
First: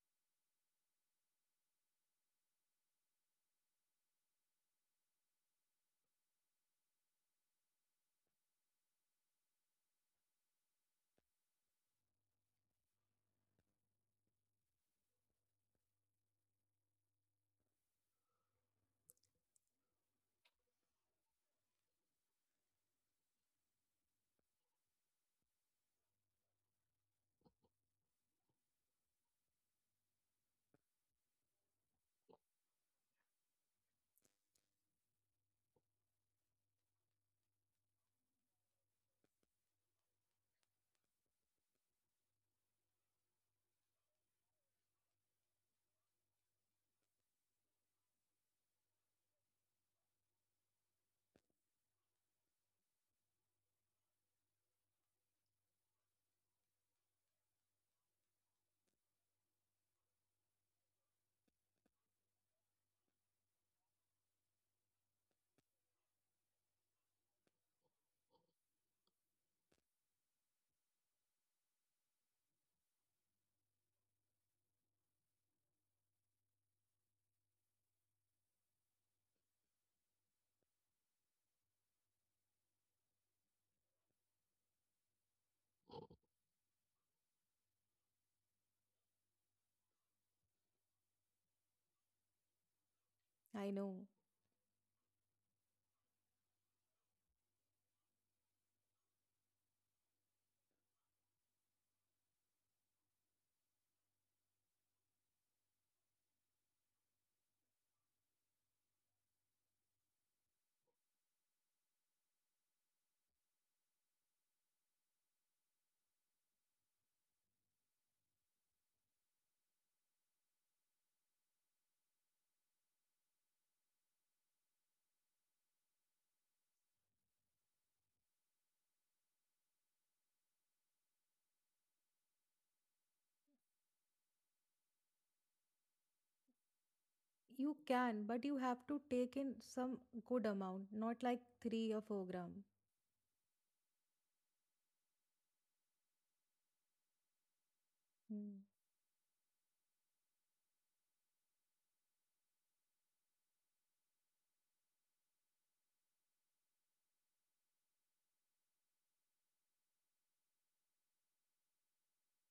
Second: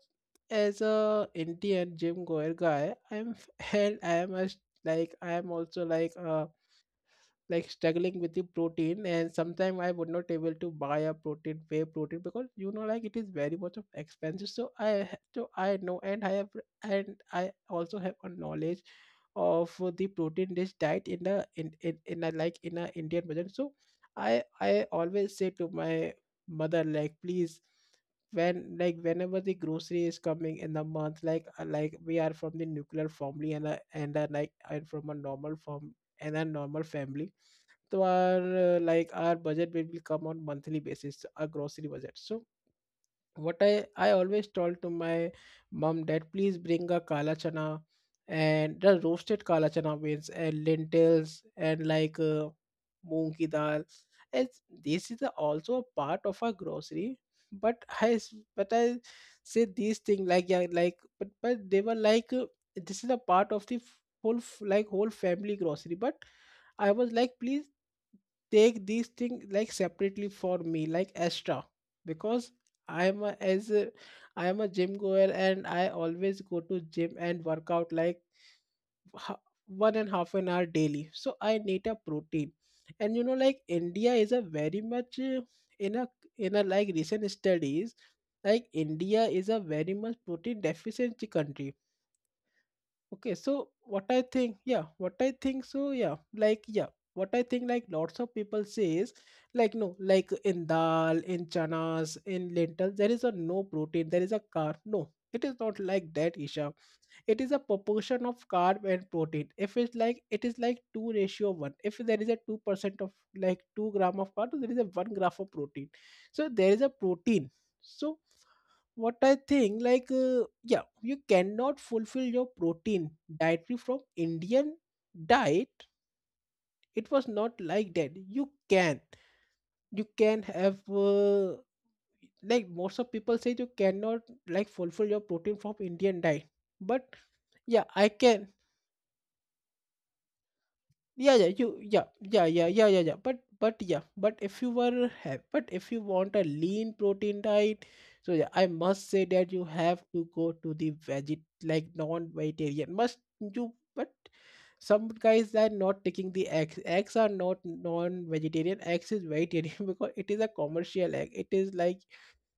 Speaker 1: as a indian gym goer guy I'm and I am a, like I am also like a like struggling with the protein, and sometimes I would not able to buy a protein whey protein because, you know, like it is very much of expensive, so so I know and I have, and I also have a knowledge of the protein rich diet in the in a like in a indian version. So I always say to my mother, like, please, when, like whenever the grocery is coming in the month, like we are from the nuclear family, like and from a normal form and a normal family, to our like our budget will come on monthly basis, our grocery budget. So what I always told to my mom that, please bring a kala chana and the roasted kala chana beans and lentils and moong ki dal. As this is the also a part of our grocery, but i s- but I say these things, like yeah, like but they were this is a part of the like whole family grocery. But I was like, please take these things like separately for me, like extra, because i am a, as a, I am a gym goer and I always go to gym and work out like ha- one and half an hour daily. So I need a protein. And you know, like india is a very much in a like recent studies, like india is a very much protein deficient country. Okay, so
Speaker 2: I
Speaker 1: what
Speaker 2: know.
Speaker 1: I think, yeah, what I think, so yeah, like yeah, what I think, like lots of people say is, like no, like in dal, in chanas, in lentils, there is a no protein, there is a carb. No, it is not like that, Isha. It is a proportion of carb and protein. If it's like it is like two ratio one. If there is a 2% of like 2 gram of carb, there is a 1 gram of protein. So there is a protein. So what I think, yeah, you cannot fulfill your protein dietary from Indian diet. It was not like that. You can have, like, most of people say you cannot like fulfill your protein from Indian diet, but
Speaker 2: You
Speaker 1: yeah, I
Speaker 2: can,
Speaker 1: can.
Speaker 2: but you have to take in some good amount, not like
Speaker 1: Yeah you
Speaker 2: three
Speaker 1: yeah
Speaker 2: or four
Speaker 1: yeah yeah
Speaker 2: gram.
Speaker 1: yeah yeah yeah but yeah, but if you were have but if you want a lean protein diet, so yeah, I
Speaker 2: Mm.
Speaker 1: must say that you have to go to the veget, like non-vegetarian must you. But some guys are not taking the eggs. Eggs are not non-vegetarian, eggs is vegetarian because it is a commercial egg. It is like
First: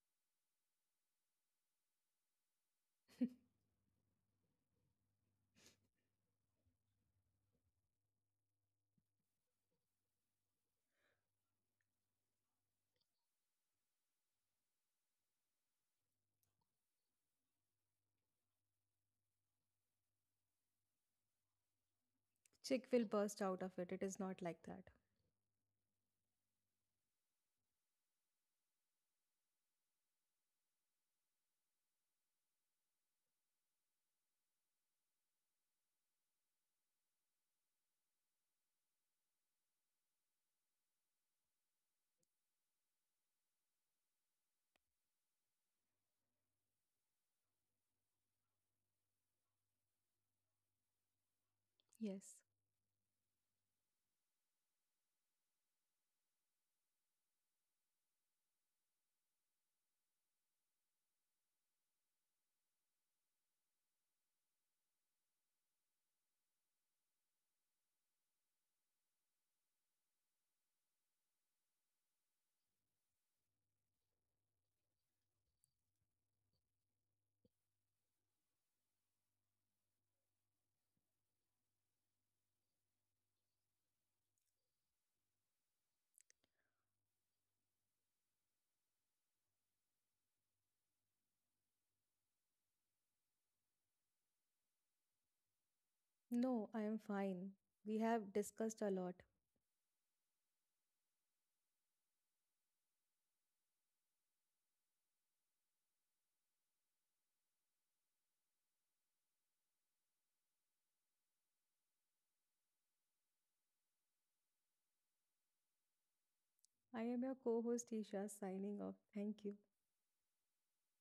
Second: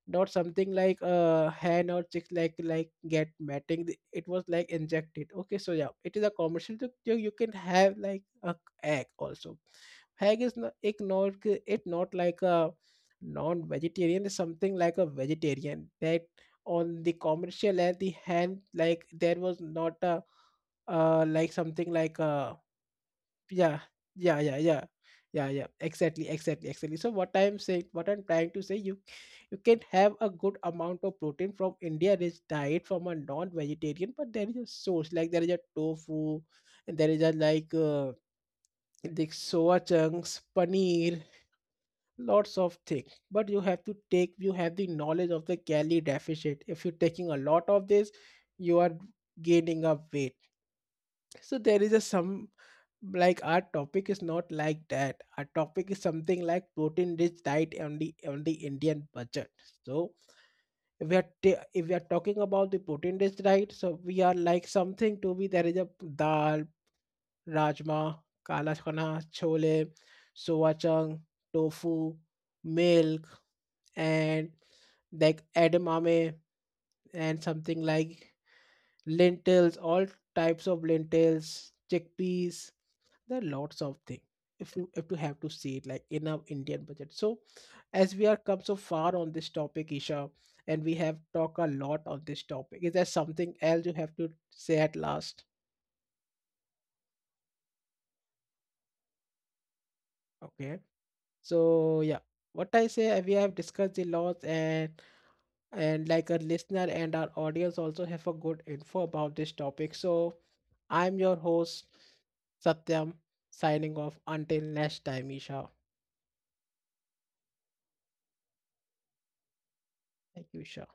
Speaker 1: not something like hen or chicks like get mating. It was like injected, okay? So yeah, it is a commercial. So you can have like a egg also. Egg is not it not it not like a non-vegetarian, is something like a vegetarian, that on the commercial and the hand, like there was not a like something like a
Speaker 2: Chick will burst out of
Speaker 1: yeah
Speaker 2: it. It is not
Speaker 1: yeah
Speaker 2: like
Speaker 1: yeah yeah
Speaker 2: that.
Speaker 1: yeah, exactly, exactly, exactly. So what I'm saying, what I'm trying to say, you can have a good amount of protein from india rich diet from a non-vegetarian. But there is a source, like there is a tofu and there is a the soya chunks, paneer, lots of things. But you have to take, you have the knowledge of the calorie deficit. If you're taking a lot of this, you are gaining up weight. So there is a
Speaker 2: Yes.
Speaker 1: some, like, our topic is not like that. Our topic is something like protein rich diet on the Indian budget. So if we are talking about the protein rich diet, so we are like something to be there is a dal, rajma, kala chana, chole, soya chunk, tofu, milk, and like edamame, and something like lentils, all types of lentils, chickpeas, there are lots of things. If you if you have to see it like in our indian budget. So as we are come so far on this topic, Isha, and we have talked a lot on this topic, is there something else you have to say at last?
Speaker 2: No, I am fine. We have discussed a lot.
Speaker 1: Okay, so yeah, what I say, we have discussed the laws, and like a listener and our audience also have a good info about this topic. So I'm your host, Satyam, signing off until next time, Isha.
Speaker 2: I am your co host, Isha, signing off. Thank you.
Speaker 1: Thank you, Isha.